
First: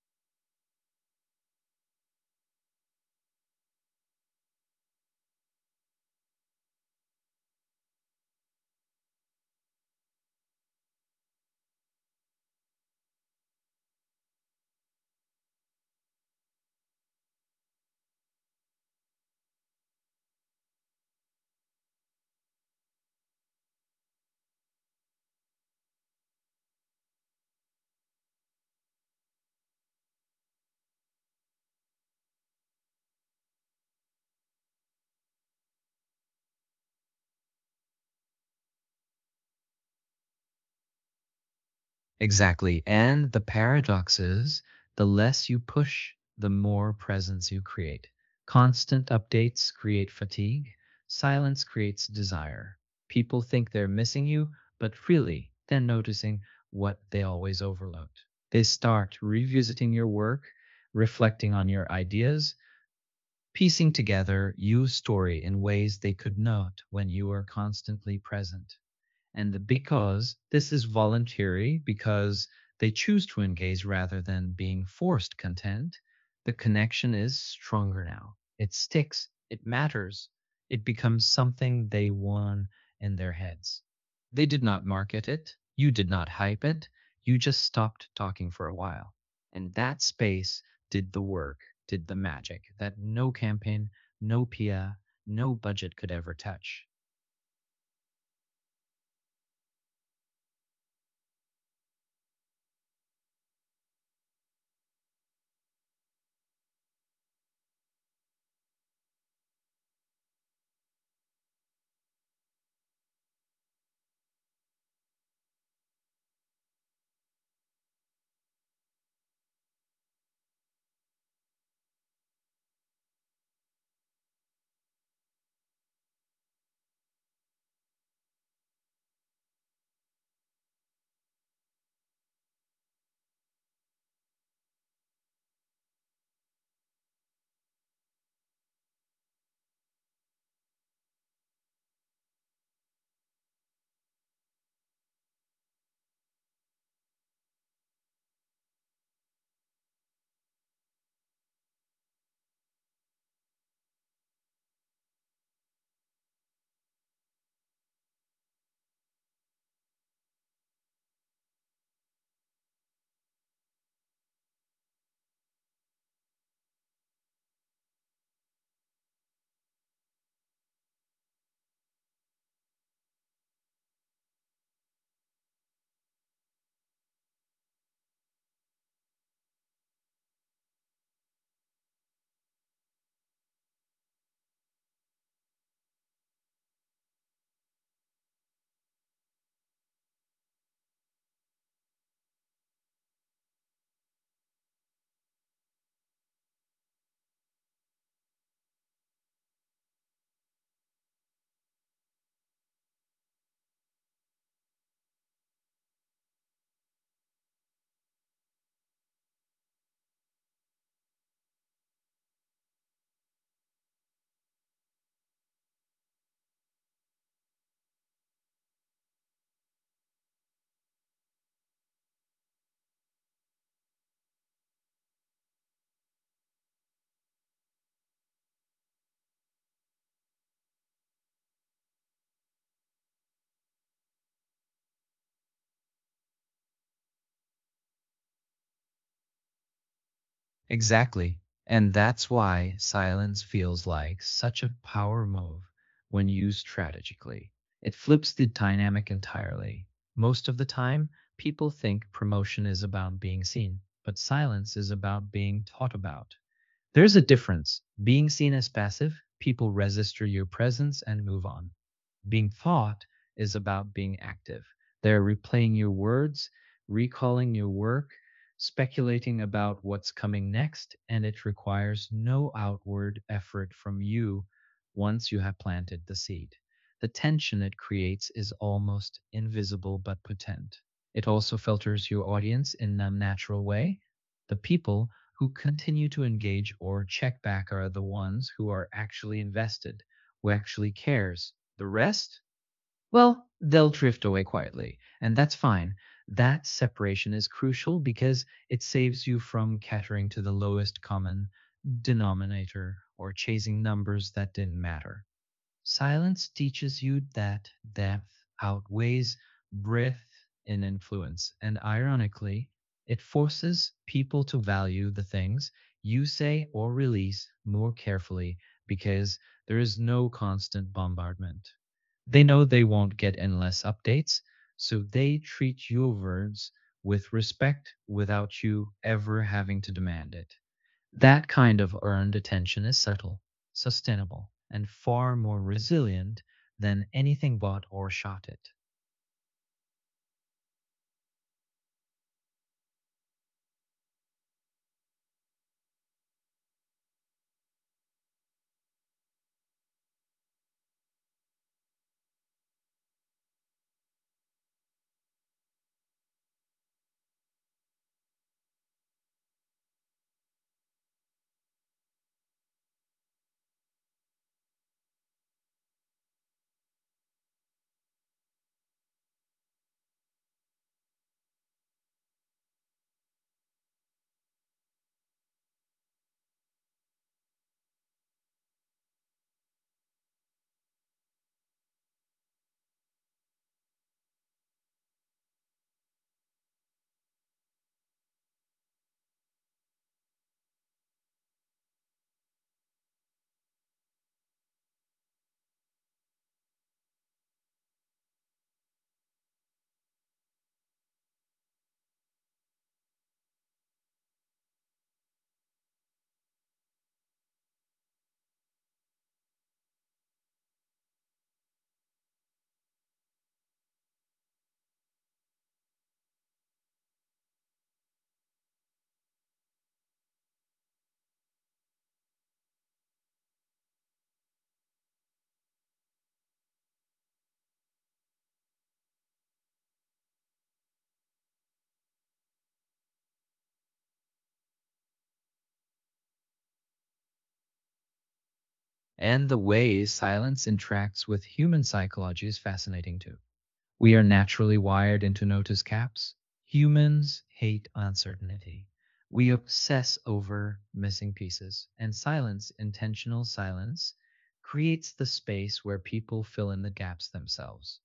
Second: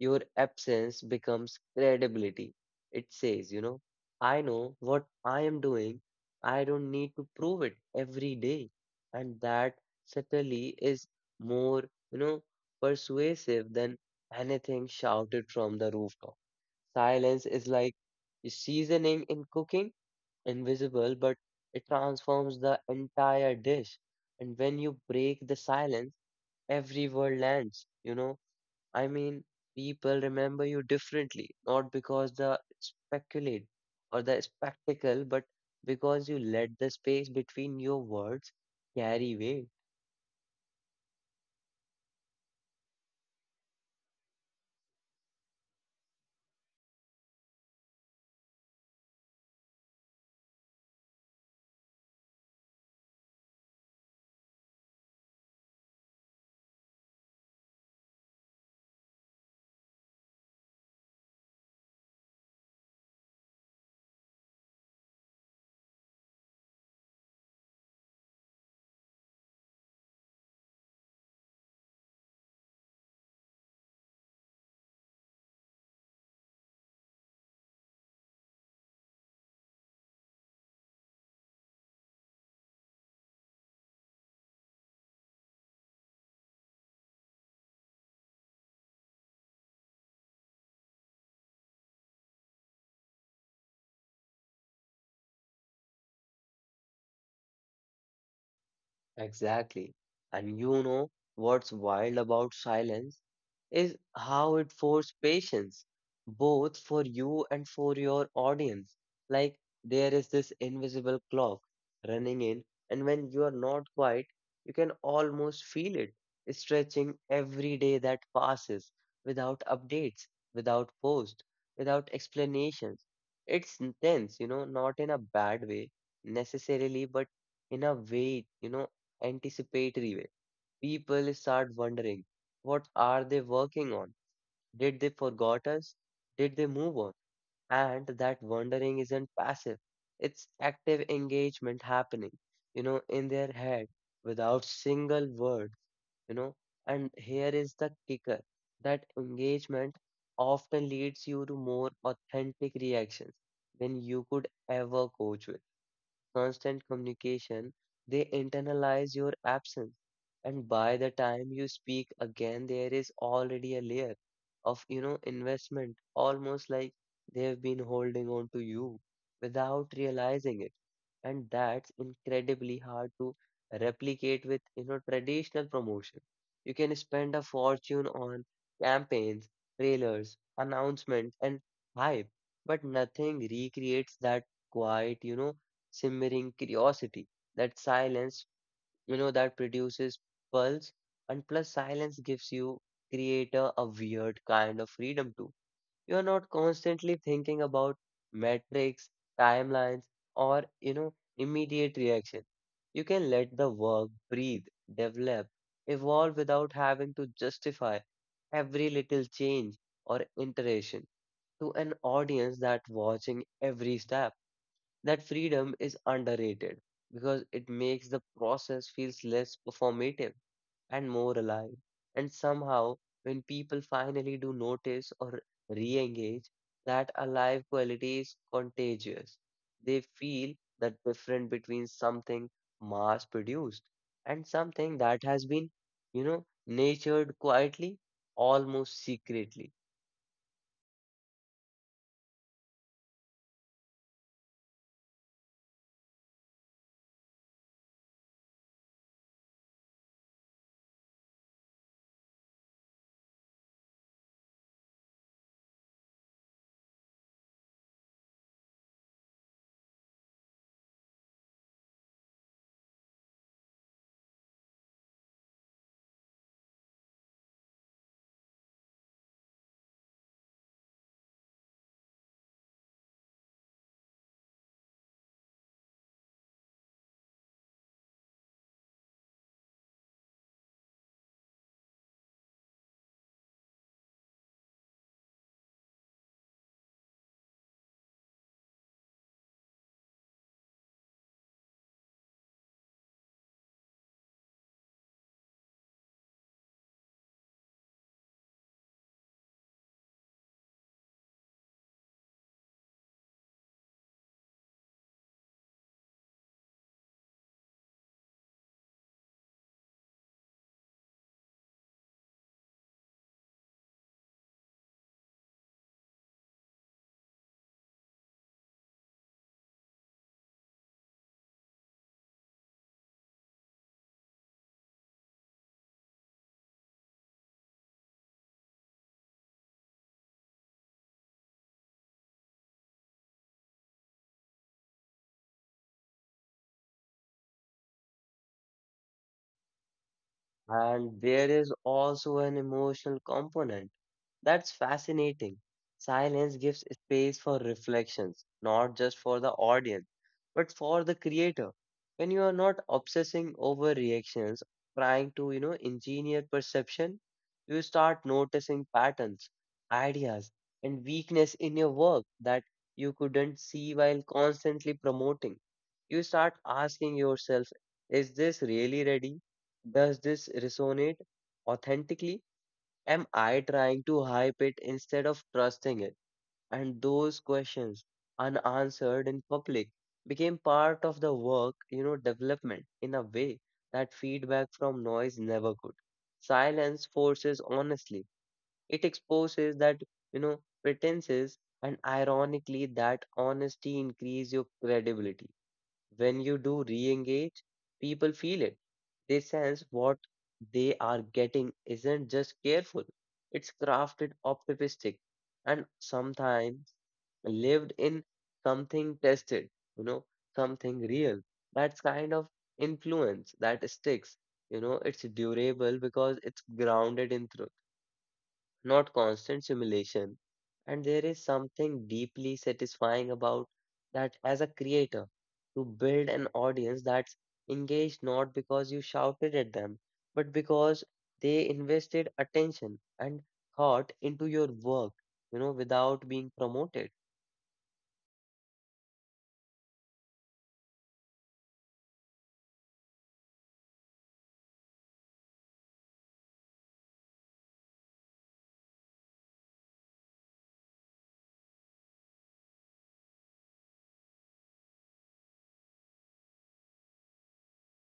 A: Your absence becomes credibility. It says, you know, I know what I am doing. I don't need to prove it every day. And that subtly is more, you know, persuasive than anything shouted from the rooftop. Silence is like seasoning in cooking invisible, but it transforms the entire dish. And when you break the silence, every word lands, you know. I mean, people remember you differently, not because the speculate or the spectacle, but because you let the space between your words carry weight.
B: Exactly. And the paradox is the less you push, the more presence you create. Constant updates create fatigue, silence creates desire. People think they're missing you, but really, they're noticing what they always overlooked. They start revisiting your work, reflecting on your ideas, piecing together your story in ways they could not when you were constantly present. And the because this is voluntary, because they choose to engage rather than being forced content, the connection is stronger now. It sticks, it matters, it becomes something they won in their heads. They did not market it, you did not hype it, you just stopped talking for a while. And that space did the work, did the magic that no campaign, no P R, no budget could ever touch.
A: Exactly. And you know what's wild about silence is how it forces patience, both for you and for your audience. Like there is this invisible clock running in, and when you are not quiet, you can almost feel it stretching every day that passes without updates, without posts, without explanations. It's intense, you know, not in a bad way necessarily, but in a way, you know anticipatory way. People start wondering, what are they working on? Did they forgot us? Did they move on? And that wondering isn't passive. It's active engagement happening, you know, in their head without single word, you know. And here is the kicker. That engagement often leads you to more authentic reactions than you could ever coach with constant communication, they internalize your absence. And by the time you speak again, there is already a layer of, you know, investment, almost like they have been holding on to you without realizing it. And that's incredibly hard to replicate with, you know, traditional promotion. You can spend a fortune on campaigns, trailers, announcements, and hype, but nothing recreates that quiet, you know, simmering curiosity. That silence, you know, that produces pulse, and plus silence gives you creator a weird kind of freedom too. You are not constantly thinking about metrics, timelines, or you know, immediate reaction. You can let the work breathe, develop, evolve without having to justify every little change or iteration to an audience that watching every step. That freedom is underrated because it makes the process feels less performative and more alive. And somehow, when people finally do notice or re-engage, that alive quality is contagious. They feel that difference between something mass-produced and something that has been, you know, nurtured quietly, almost secretly.
B: Exactly. And that's why silence feels like such a power move when used strategically. It flips the dynamic entirely. Most of the time, people think promotion is about being seen, but silence is about being taught about. There's a difference. Being seen as passive, people register your presence and move on. Being thought is about being active. They're replaying your words, recalling your work, speculating about what's coming next, and it requires no outward effort from you once you have planted the seed. The tension it creates is almost invisible but potent. It also filters your audience in a natural way. The people who continue to engage or check back are the ones who are actually invested, who actually cares, the rest? Well, they'll drift away quietly, and that's fine. That separation is crucial because it saves you from catering to the lowest common denominator or chasing numbers that didn't matter. Silence teaches you that depth outweighs breadth in influence, and ironically, it forces people to value the things you say or release more carefully because there is no constant bombardment. They know they won't get endless updates, so they treat your words with respect without you ever having to demand it. That kind of earned attention is subtle, sustainable, and far more resilient than anything bought or shot at.
A: And there is also an emotional component that's fascinating. Silence gives space for reflections, not just for the audience, but for the creator. When you are not obsessing over reactions, trying to, you know, engineer perception, you start noticing patterns, ideas, and weakness in your work that you couldn't see while constantly promoting. You start asking yourself, is this really ready? Does this resonate authentically? Am I trying to hype it instead of trusting it? And those questions, unanswered in public, became part of the work, you know, development in a way that feedback from noise never could. Silence forces honestly. It exposes that, you know, pretenses, and ironically, that honesty increase your credibility. When you do re-engage, people feel it. They sense what they are getting isn't just careful. It's crafted, optimistic, and sometimes lived in something tested, you know, something real. That's kind of influence that sticks. You know, it's durable because it's grounded in truth not constant simulation. And there is something deeply satisfying about that as a creator to build an audience that's engaged not because you shouted at them, but because they invested attention and thought into your work, you know, without being promoted.
B: And the way silence interacts with human psychology is fascinating too. We are naturally wired into notice caps. Humans hate uncertainty. We obsess over missing pieces, and silence, intentional silence, creates the space where people fill in the gaps themselves.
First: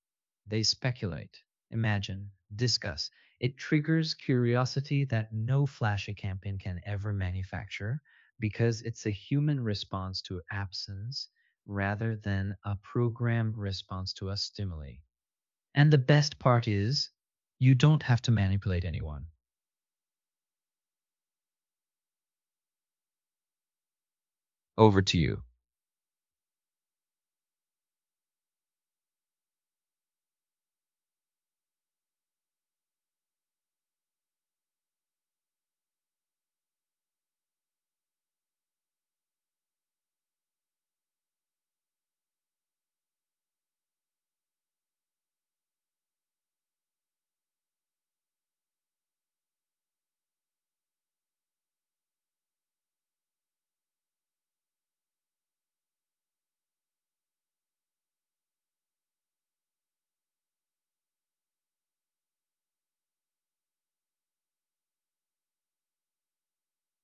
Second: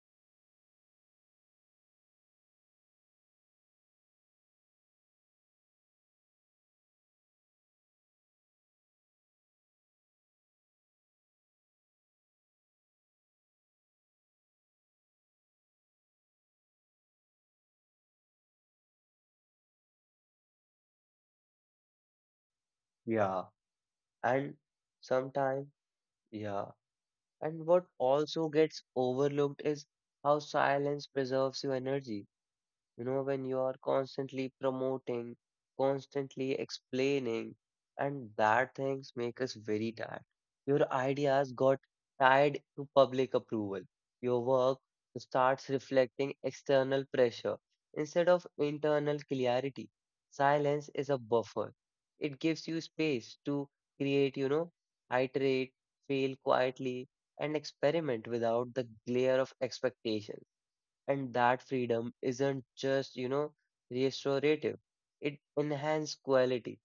B: They speculate, imagine, discuss. It triggers curiosity that no flashy campaign can ever manufacture because it's a human response to absence rather than a programmed response to a stimuli. And the best part is, you don't have to manipulate anyone.
A: Yeah. And
B: Over to you.
A: sometimes, yeah. And what also gets overlooked is how silence preserves your energy. You know, when you are constantly promoting, constantly explaining, and that things make us very tired. Your ideas got tied to public approval. Your work starts reflecting external pressure instead of internal clarity. Silence is a buffer. It gives you space to create, you know, iterate, fail quietly, and experiment without the glare of expectation. And that freedom isn't just, you know, restorative, it enhances quality.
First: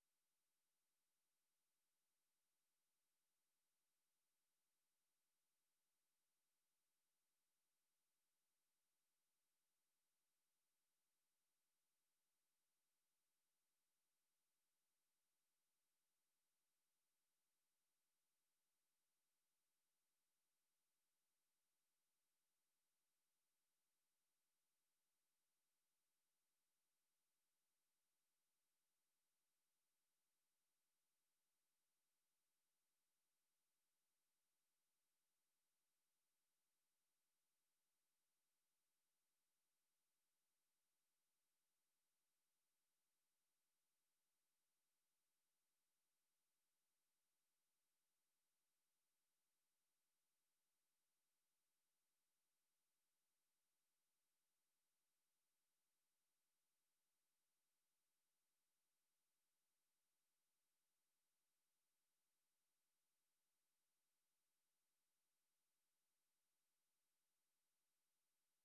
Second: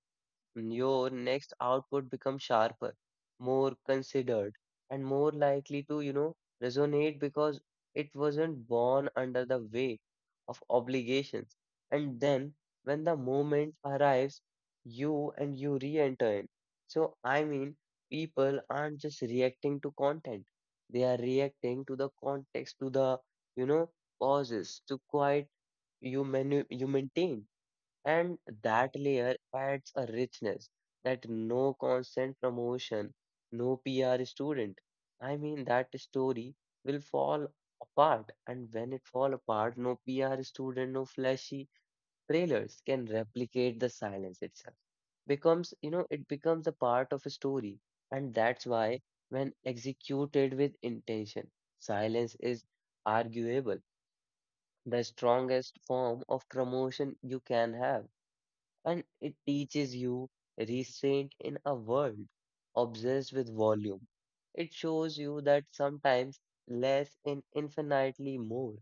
A: Mm, your next output becomes sharper, more considered, and more likely to, you know, resonate because it wasn't born under the weight of obligations. And then, when the moment arrives, you and you re-enter in. So, I mean, people aren't just reacting to content; they are reacting to the context, to the, you know, pauses, to quiet you manu- you maintain. And that layer adds a richness that no constant promotion, no P R student. I mean, that story will fall apart. And when it fall apart, no P R student, no flashy trailers can replicate the silence itself. Becomes, you know, it becomes a part of a story. And that's why when executed with intention, silence is arguable, the strongest form of promotion you can have and it teaches you restraint in a world obsessed with volume. It shows you that sometimes less and infinitely more,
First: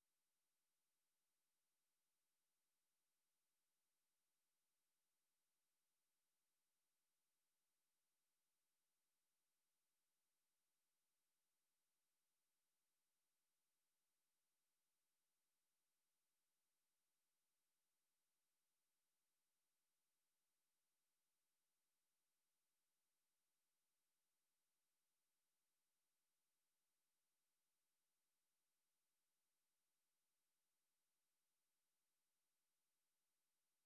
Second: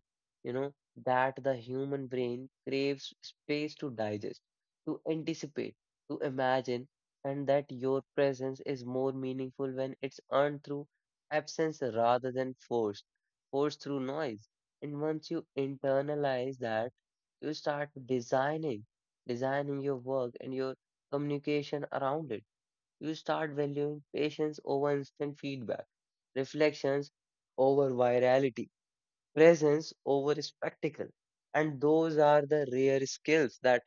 A: you know, that the human brain craves space to digest, to anticipate, to imagine, and that your presence is more meaningful when it's earned through absence rather than forced, forced through noise. And once you internalize that, you start designing designing your work and your communication around it. You start valuing patience over instant feedback, reflections over virality, presence over spectacle. And those are the rare skills that,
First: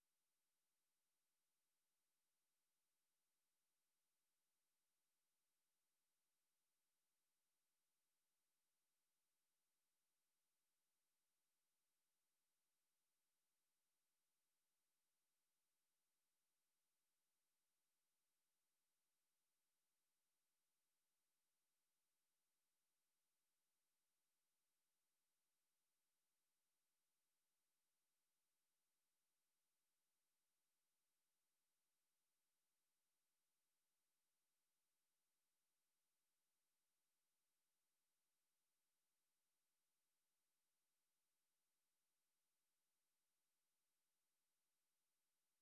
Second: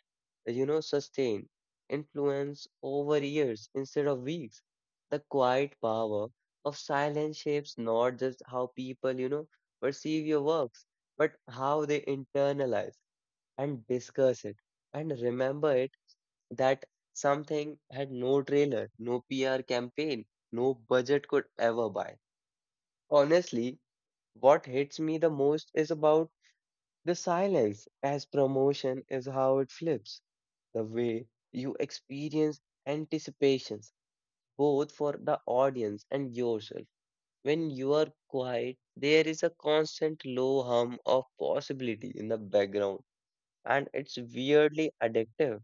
A: you know, sustain influence over years instead of weeks. The quiet power of silence shapes not just how people, you know, perceive your works, but how they internalize and discuss it and remember it that something had no trailer, no P R campaign, no budget could ever buy. Honestly, what hits me the most is about the silence, as promotion is how it flips, the way you experience anticipations, both for the audience and yourself. When you are quiet, there is a constant low hum of possibility in the background, and it's weirdly addictive.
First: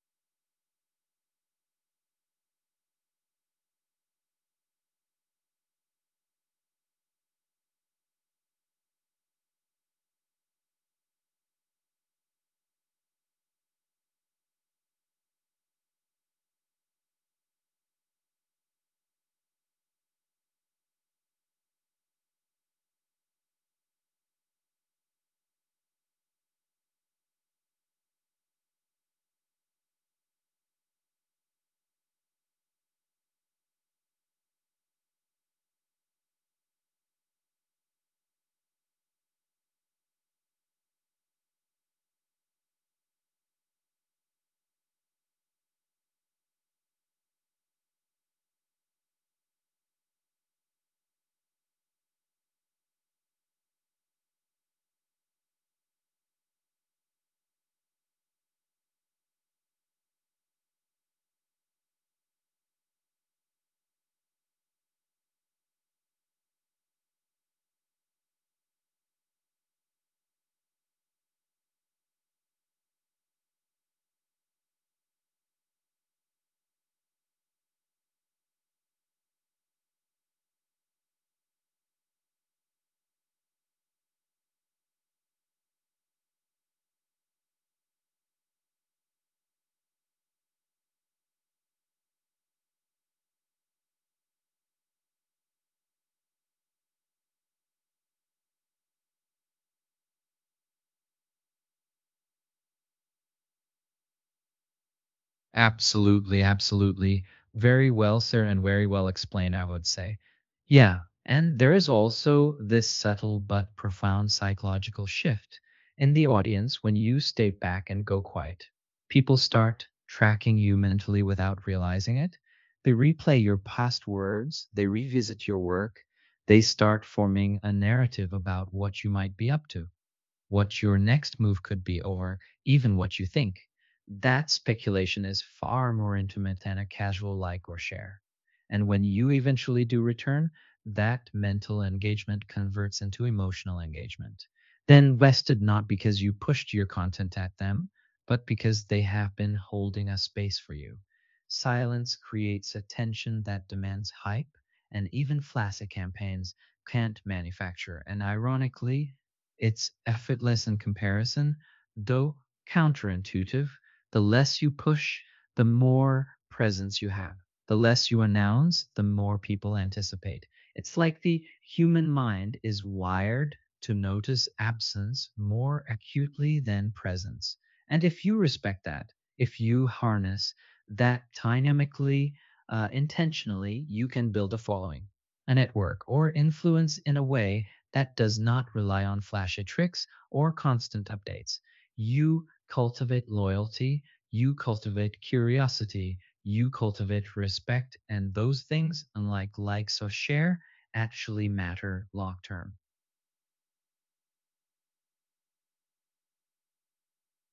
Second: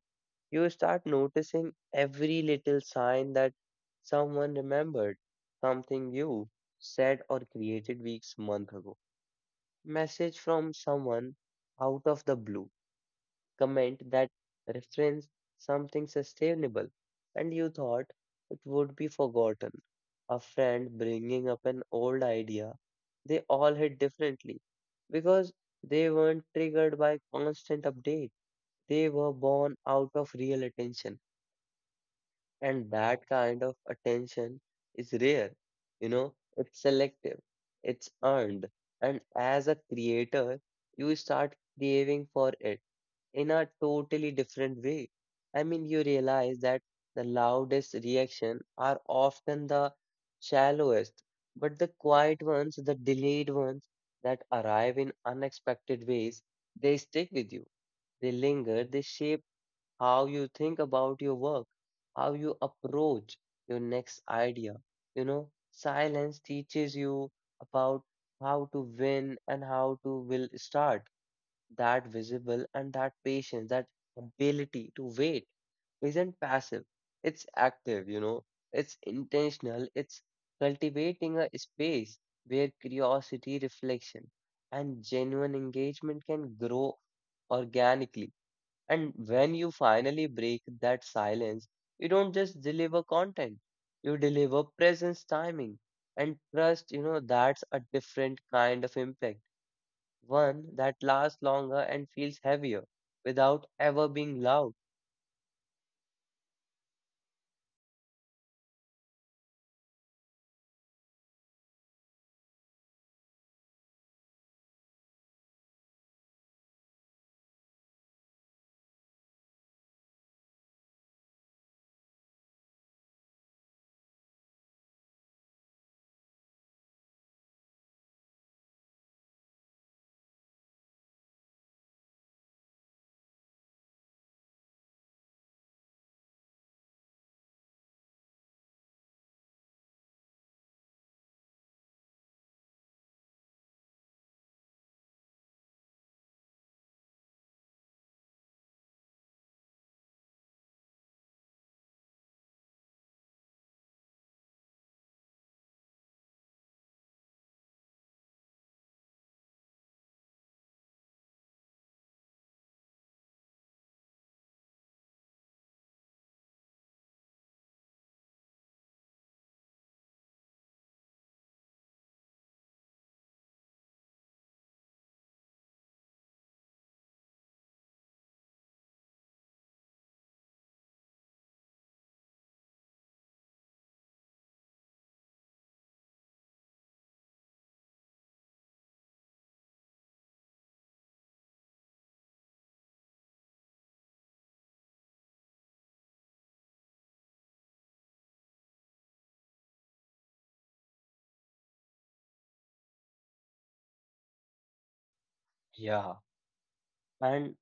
A: You start noticing every little sign that someone remembered something you said or created weeks, months ago. Message from someone out of the blue, comment that reference something sustainable, and you thought it would be forgotten. A friend bringing up an old idea, they all hit differently because they weren't triggered by constant update. They were born out of real attention. And that kind of attention is rare, you know, it's selective, it's earned. And as a creator, you start craving for it in a totally different way. I mean, you realize that the loudest reaction are often the shallowest, but the quiet ones, the delayed ones that arrive in unexpected ways, they stick with you, they linger, they shape how you think about your work, how you approach your next idea. You know, silence teaches you about how to win and how to will start that visible and that patience, that ability to wait isn't passive. It's active, you know, it's intentional, it's cultivating a space where curiosity, reflection, and genuine engagement can grow organically and when you finally break that silence, you don't just deliver content, you deliver presence, timing, and trust. You know, that's a different kind of impact, one that lasts longer and feels heavier without ever being loud.
B: Absolutely, absolutely. Very well, sir, and very well explained, I would say. Yeah, and there is also this subtle but profound psychological shift in the audience when you stay back and go quiet. People start tracking you mentally without realizing it. They replay your past words, they revisit your work, they start forming a narrative about what you might be up to, what your next move could be, or even what you think. That speculation is far more intimate than a casual like or share. And when you eventually do return, that mental engagement converts into emotional engagement. Then vested not because you pushed your content at them, but because they have been holding a space for you. Silence creates a tension that demands hype, and even flaccid campaigns can't manufacture. And ironically, it's effortless in comparison, though counterintuitive. The less you push, the more presence you have. The less you announce, the more people anticipate. It's like the human mind is wired to notice absence more acutely than presence. And if you respect that, if you harness that dynamically, uh, intentionally, you can build a following, a network, or influence in a way that does not rely on flashy tricks or constant updates. You cultivate loyalty, you cultivate curiosity, you cultivate respect, and those things, unlike likes or share, actually matter long term.
A: Yeah. And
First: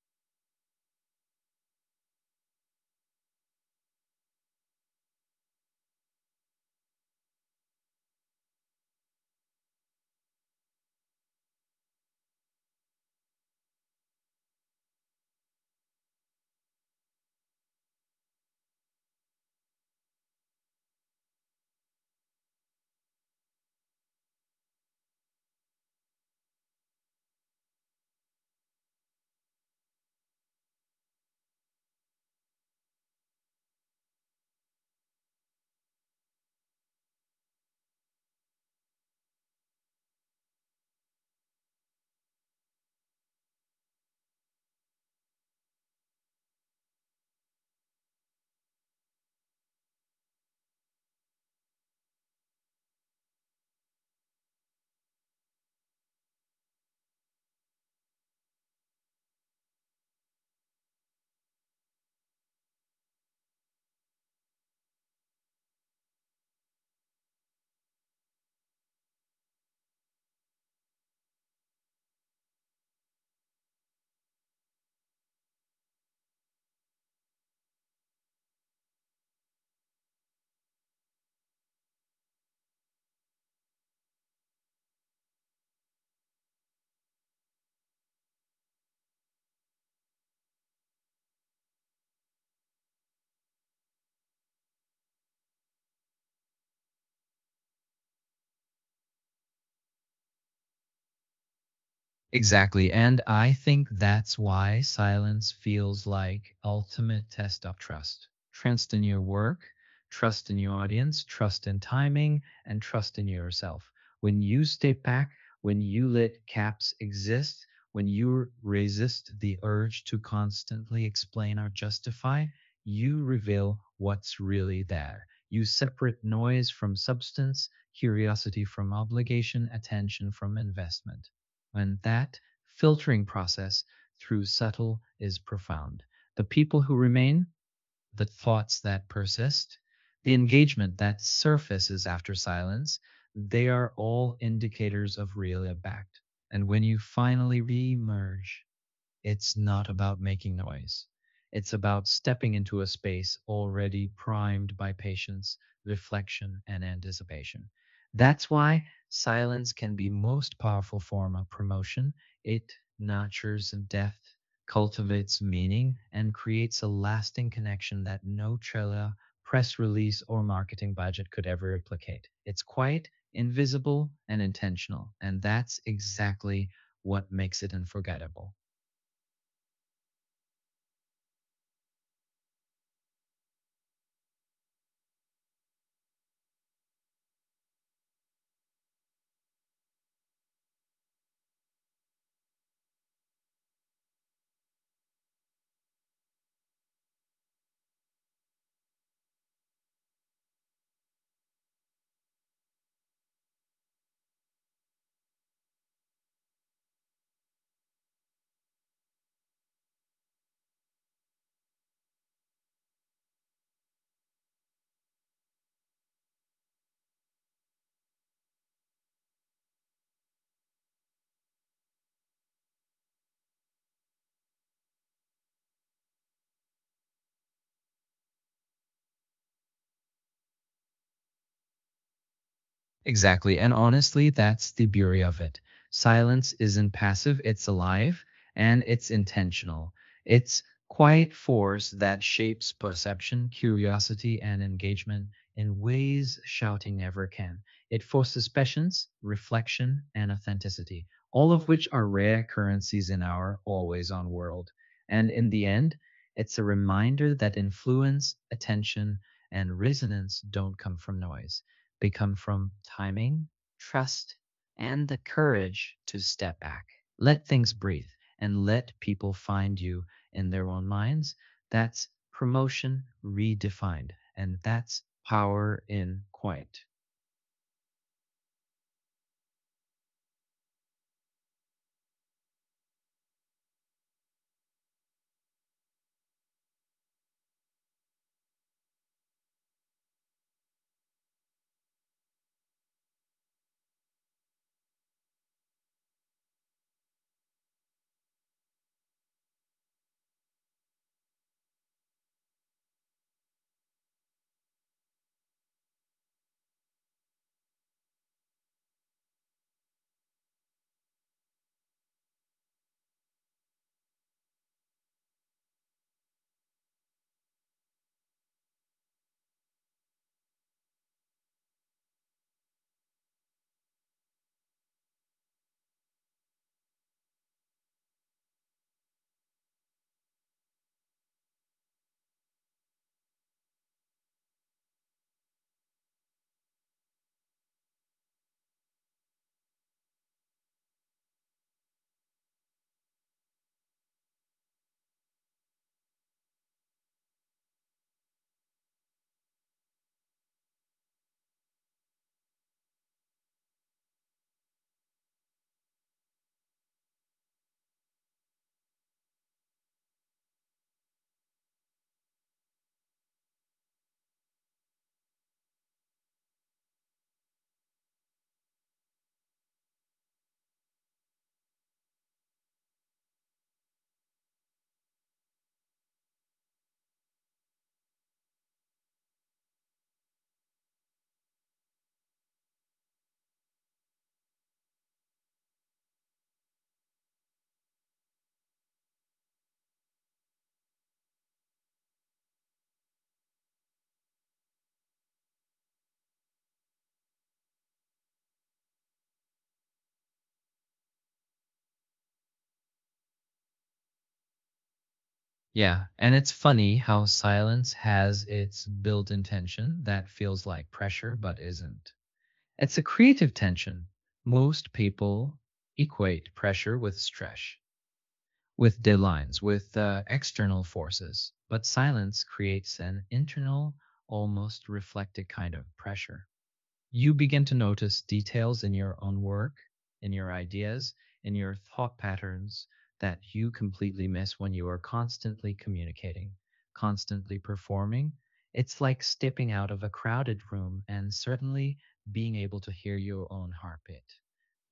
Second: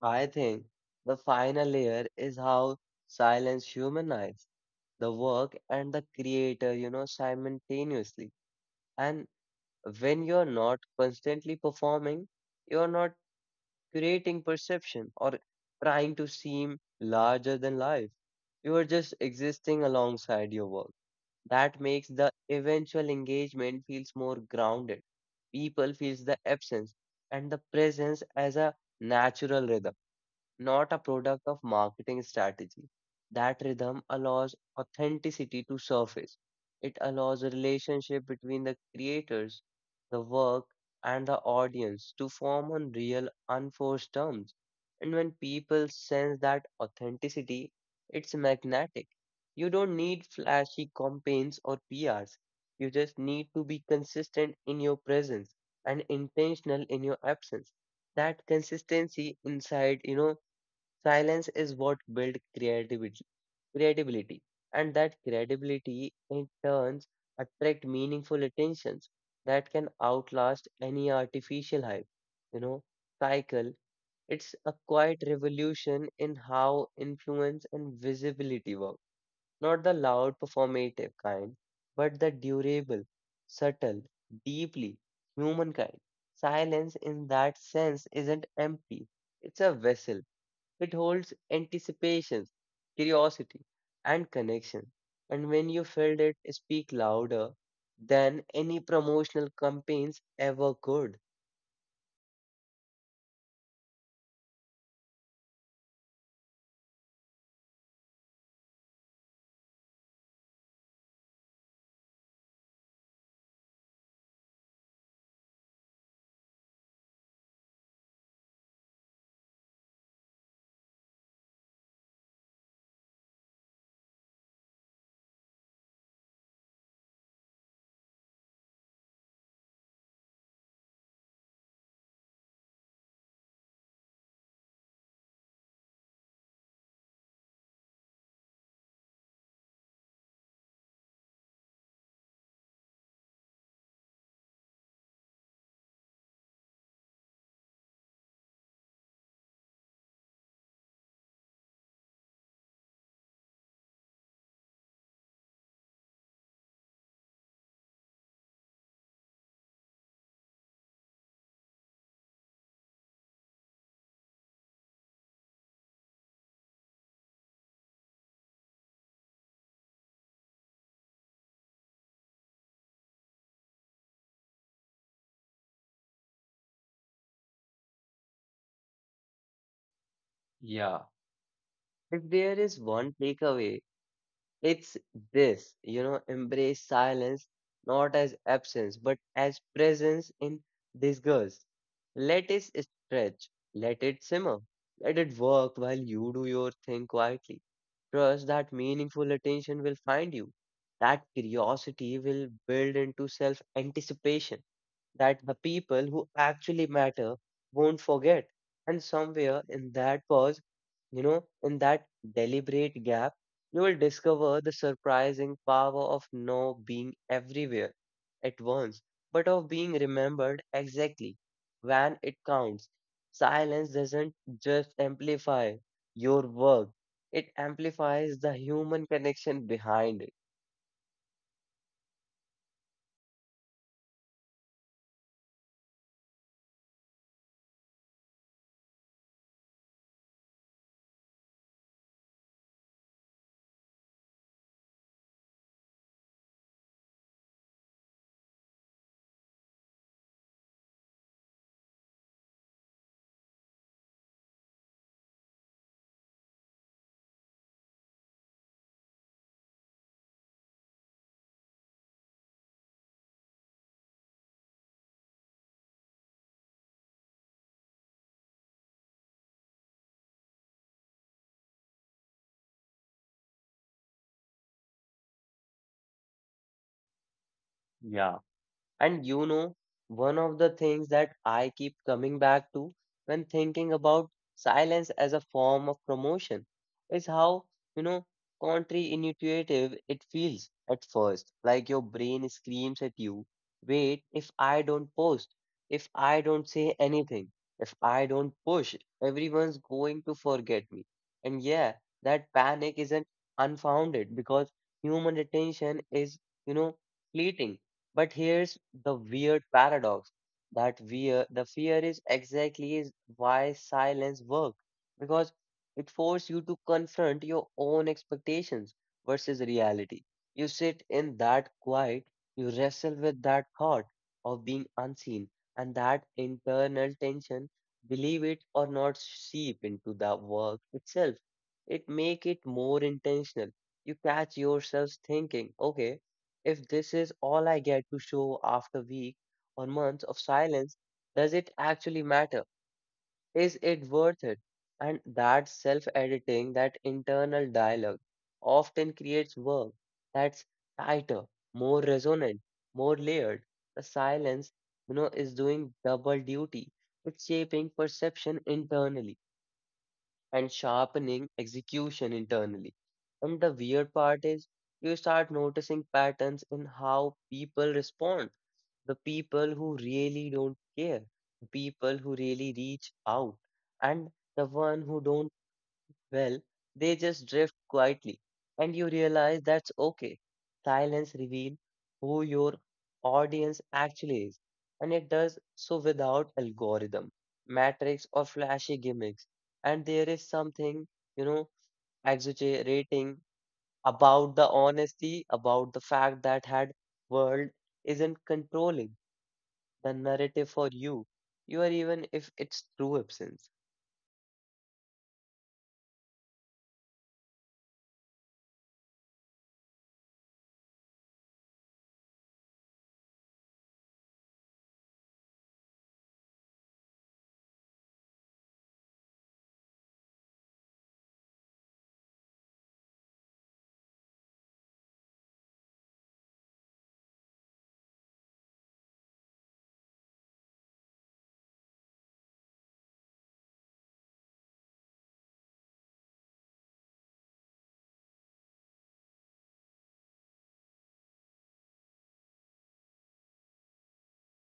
A: I think the final layer is how silence humanizes the work and the creator, you know, simultaneously. And when you're not constantly performing, you're not curating perception, or trying to seem larger than life. You are just existing alongside your work. That makes the eventual engagement feels more grounded. People feels the absence and the presence as a natural rhythm not a product of marketing strategy. That rhythm allows authenticity to surface. It allows a relationship between the creators, the work, and the audience to form on real, unforced terms. And when people sense that authenticity, it's magnetic. You don't need flashy campaigns or P Rs. You just need to be consistent in your presence and intentional in your absence that consistency inside you know silence is what builds creativity, creativity, and that creativity in turns attract meaningful attentions that can outlast any artificial hype. You know, cycle. It's a quiet revolution in how influence and visibility work. Not the loud performative kind, but the durable, subtle, deeply human kind. Silence in that sense isn't empty. It's a vessel it holds anticipation, curiosity, and connection. And when you felt it speak louder than any promotional campaigns ever could.
B: Exactly. And I think that's why silence feels like ultimate test of trust. Trust in your work, trust in your audience, trust in timing, and trust in yourself. When you step back, when you let gaps exist, when you resist the urge to constantly explain or justify, you reveal what's really there. You separate noise from substance, curiosity from obligation, attention from investment and that filtering process through subtle is profound. The people who remain, the thoughts that persist, the engagement that surfaces after silence, they are all indicators of real impact. And when you finally re-emerge it's not about making noise. It's about stepping into a space already primed by patience, reflection, and anticipation. That's why silence can be most powerful form of promotion. It nurtures depth, cultivates meaning, and creates a lasting connection that no trailer, press release, or marketing budget could ever replicate. It's quiet, invisible, and intentional, and that's exactly what makes it unforgettable.
A: Yeah. If there is one takeaway it's this, you know, embrace silence not as absence but as presence in disguise. Let it stretch, let it simmer, let it work while you do your thing quietly. Trust that meaningful attention will find you, that curiosity will build into self anticipation that the people who actually matter won't forget. And somewhere in that pause, you know, in that deliberate gap, you will discover the surprising power of no being everywhere at once, but of being remembered exactly when it counts. Silence doesn't just amplify your work, it amplifies the human connection behind it.
B: Exactly. And honestly, that's the beauty of it. Silence isn't passive, it's alive and it's intentional. It's quiet force that shapes perception, curiosity, and engagement in ways shouting never can. It forces patience, reflection, and authenticity, all of which are rare currencies in our always on world. And in the end, it's a reminder that influence, attention, and resonance don't come from noise they come from timing, trust, and the courage to step back. Let things breathe and let people find you in their own minds. That's promotion redefined. And that's power in quiet.
A: Yeah. And you know, one of the things that I keep coming back to when thinking about silence as a form of promotion is how, you know, counterintuitive it feels at first. Like your brain screams at you, wait, if I don't post, if I don't say anything, if I don't push, everyone's going to forget me. And yeah, that panic isn't unfounded because human attention is, you know, fleeting but here's the weird paradox that fear, the fear is exactly is why silence works because it forces you to confront your own expectations versus reality. You sit in that quiet, you wrestle with that thought of being unseen, and that internal tension, believe it or not, seep into the work itself. It make it more intentional. You catch yourself thinking, okay. If this is all I get to show after weeks or months of silence, does it actually matter? Is it worth it? And that self editing, that internal dialogue, often creates work that's tighter, more resonant, more layered. The silence, you know, is doing double duty. It's shaping perception internally and sharpening execution internally. And the weird part is you start noticing patterns in how people respond. The people who really don't care, the people who really reach out, and the one who don't well, they just drift quietly, and you realize that's okay. Silence reveals who your audience actually is, and it does so without algorithm, matrix, or flashy gimmicks. And there is something, you know, exaggerating about the honesty, about the fact that had world isn't controlling the narrative for you. You are even if it's true absence.
B: Yeah. And it's funny how silence has its built in tension that feels like pressure but isn't. It's a creative tension. Most people equate pressure with stress, with deadlines, with uh, external forces, but silence creates an internal, almost reflected kind of pressure. You begin to notice details in your own work, in your ideas, in your thought patterns that you completely miss when you are constantly communicating, constantly performing. It's like stepping out of a crowded room and certainly being able to hear your own heartbeat.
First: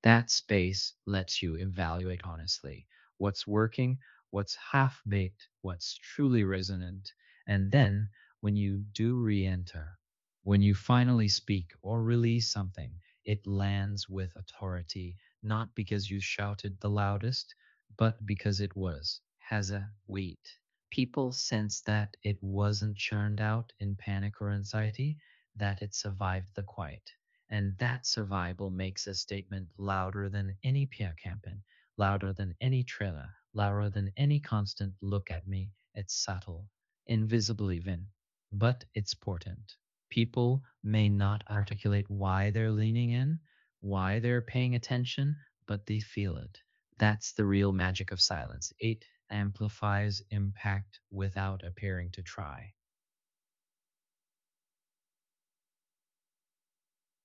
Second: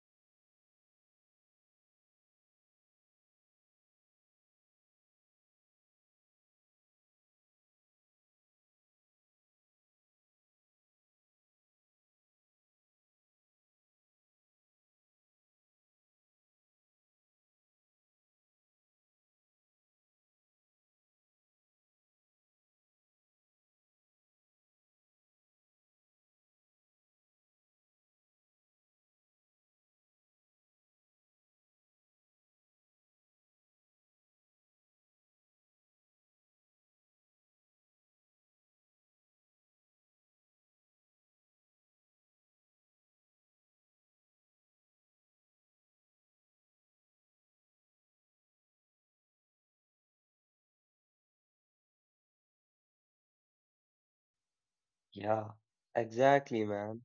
B: That space lets you evaluate honestly what's working, what's half baked, what's truly resonant. And then when you do re enter, when you finally speak or release something, it lands with authority, not because you shouted the loudest, but because it was, has a weight. People sense that it wasn't churned out in panic or anxiety, that it survived the quiet. And that survival makes a statement louder than any P R campaign, louder than any trailer, louder than any constant look at me. It's subtle, invisible even, but it's potent. People may not articulate why they're leaning in, why they're paying attention, but they feel it. That's the real magic of silence. It amplifies impact without appearing to try.
A: Yeah, exactly, man.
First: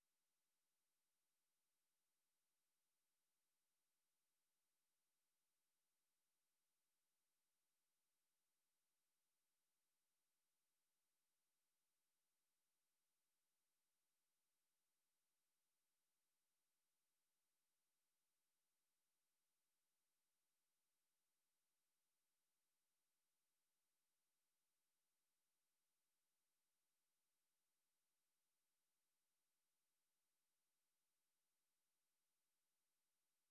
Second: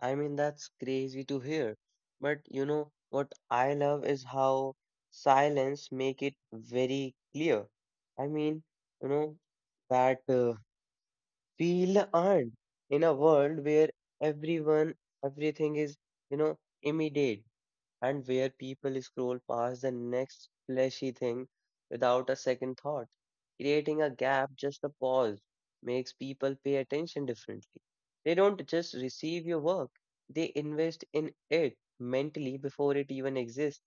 A: I mean, that's crazy to hear. But you know, what I love is how silence make it very clear. I mean, you know, that uh, feel earned in a world where everyone, everything is, you know, immediate and where people scroll past the next fleshy thing without a second thought. Creating a gap, just a pause, makes people pay attention differently. They don't just receive your work, they invest in it mentally before it even exists.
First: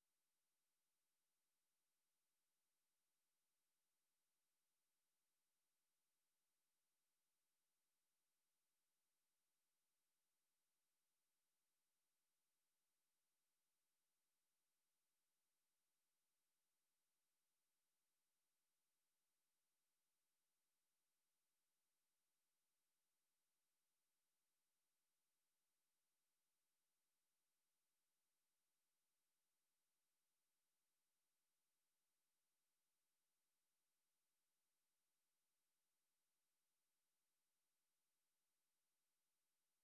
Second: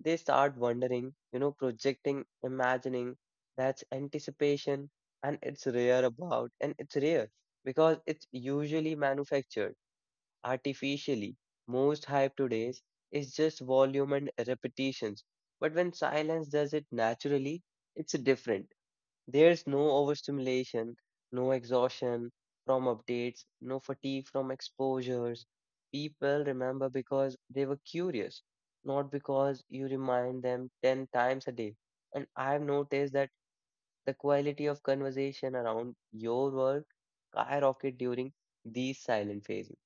A: They start wondering, you know, projecting, imagining. That's anticipation, and it's rare about, and it's rare because it's usually manufactured artificially. Most hype today is just volume and repetitions. But when silence does it naturally, it's different. There's no overstimulation, no exhaustion from updates, no fatigue from exposures. People remember because they were curious, not because you remind them ten times a day. And I've noticed that the quality of conversation around your work skyrocket during these silent phases.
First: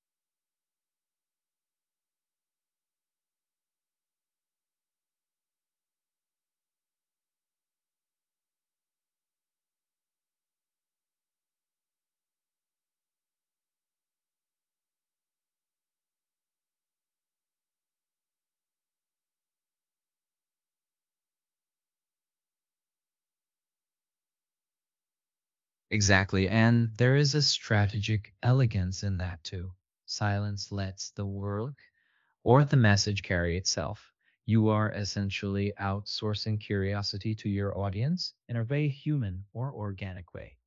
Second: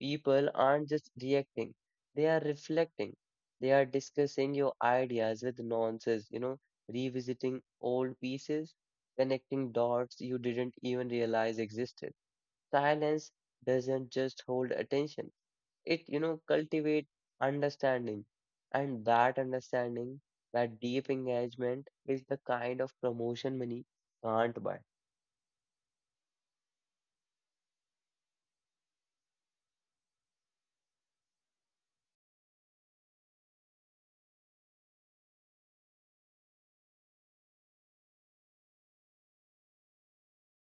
A: People aren't just reacting, they are reflecting. They are discussing your ideas with nonsense, you know, revisiting old pieces, connecting dots you didn't even realize existed. Silence doesn't just hold attention, it, you know, cultivate understanding. And that understanding, that deep engagement is the kind of promotion money can't buy.
B: Exactly. And there is a strategic elegance in that too. Silence lets the work or the message carry itself. You are essentially outsourcing curiosity to your audience in a very human or organic way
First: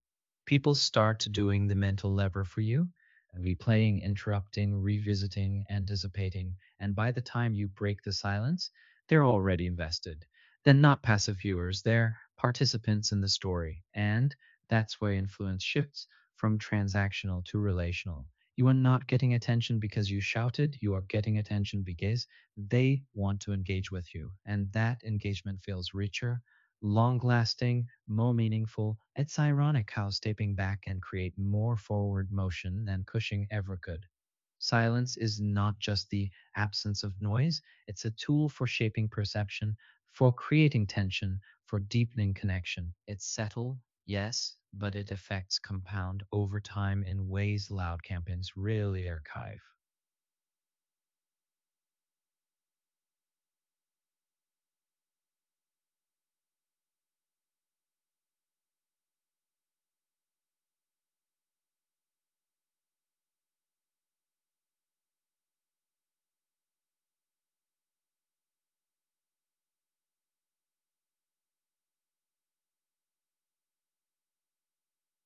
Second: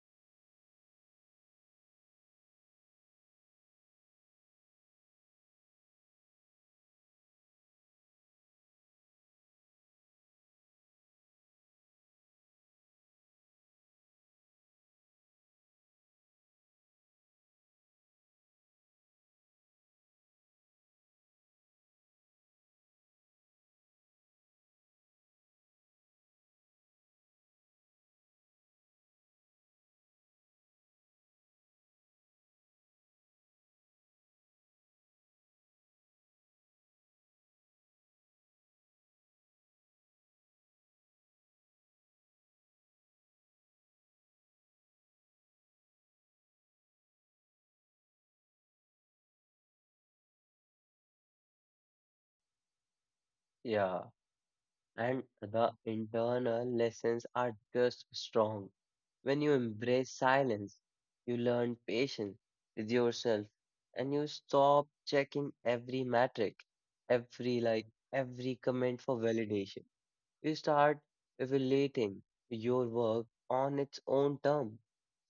B: people start doing the mental lever for you uh, replaying interrupting revisiting anticipating and by the time you break the silence they're already invested they're not passive viewers they're participants in the story and that's where influence shifts from transactional to relational you are not getting attention because you shouted you are getting attention because they want to engage with you and that engagement feels richer long lasting, more meaningful. It's ironic how stepping back can create more forward motion than Cushing ever could. Silence is not just the absence of noise, it's a tool for shaping perception, for creating tension, for deepening connection. It's subtle, yes, but it effects compound over time in ways loud campaigns rarely archive.
A: Yeah. And the internal lessons are just strong. When you embrace silence, you learn patience with yourself and you stop checking every metric, every like, every comment for validation. You start evaluating your work on its own term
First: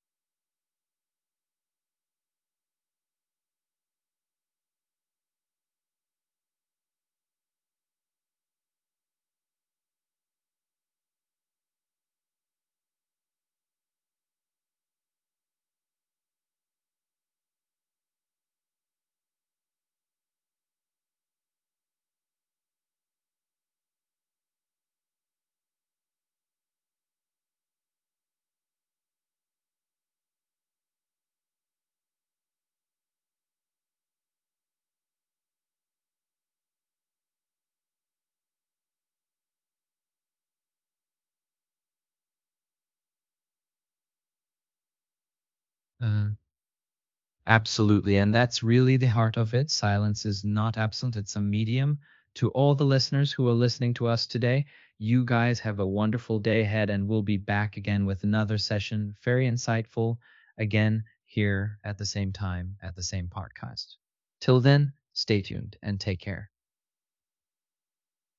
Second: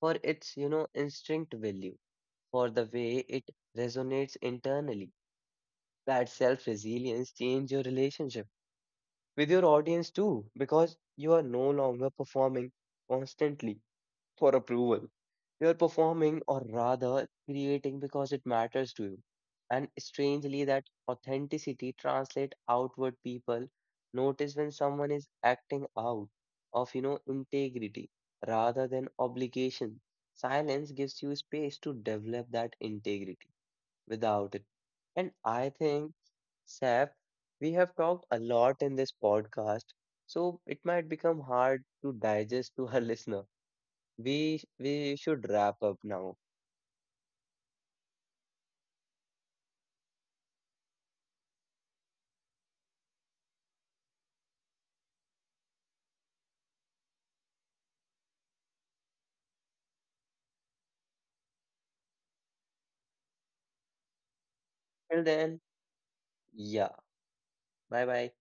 A: for its, you know, instinct value, for the way it resonates internally. That self resilience change your relationship with your audience too, because you are no longer performing constantly for approval. You are performing or rather creating because it matters to you. And strangely, that authenticity translates outward people notice when someone is acting out of, you know, integrity rather than obligation. Silence gives you space to develop that integrity without it. And I think, Saf, we have talked a lot in this podcast, so it might become hard to digest to our *laughs* listener. We we should wrap up
B: Uh,
A: now.
B: Absolutely. And that's really the heart of it. Silence is not absent, it's a medium. To all the listeners who are listening to us today, you guys have a wonderful day ahead, and we'll be back again with another session, very insightful, again here at the same time at the same podcast. Till then,
A: Till
B: stay
A: then,
B: tuned and take care.
A: yeah. Bye bye.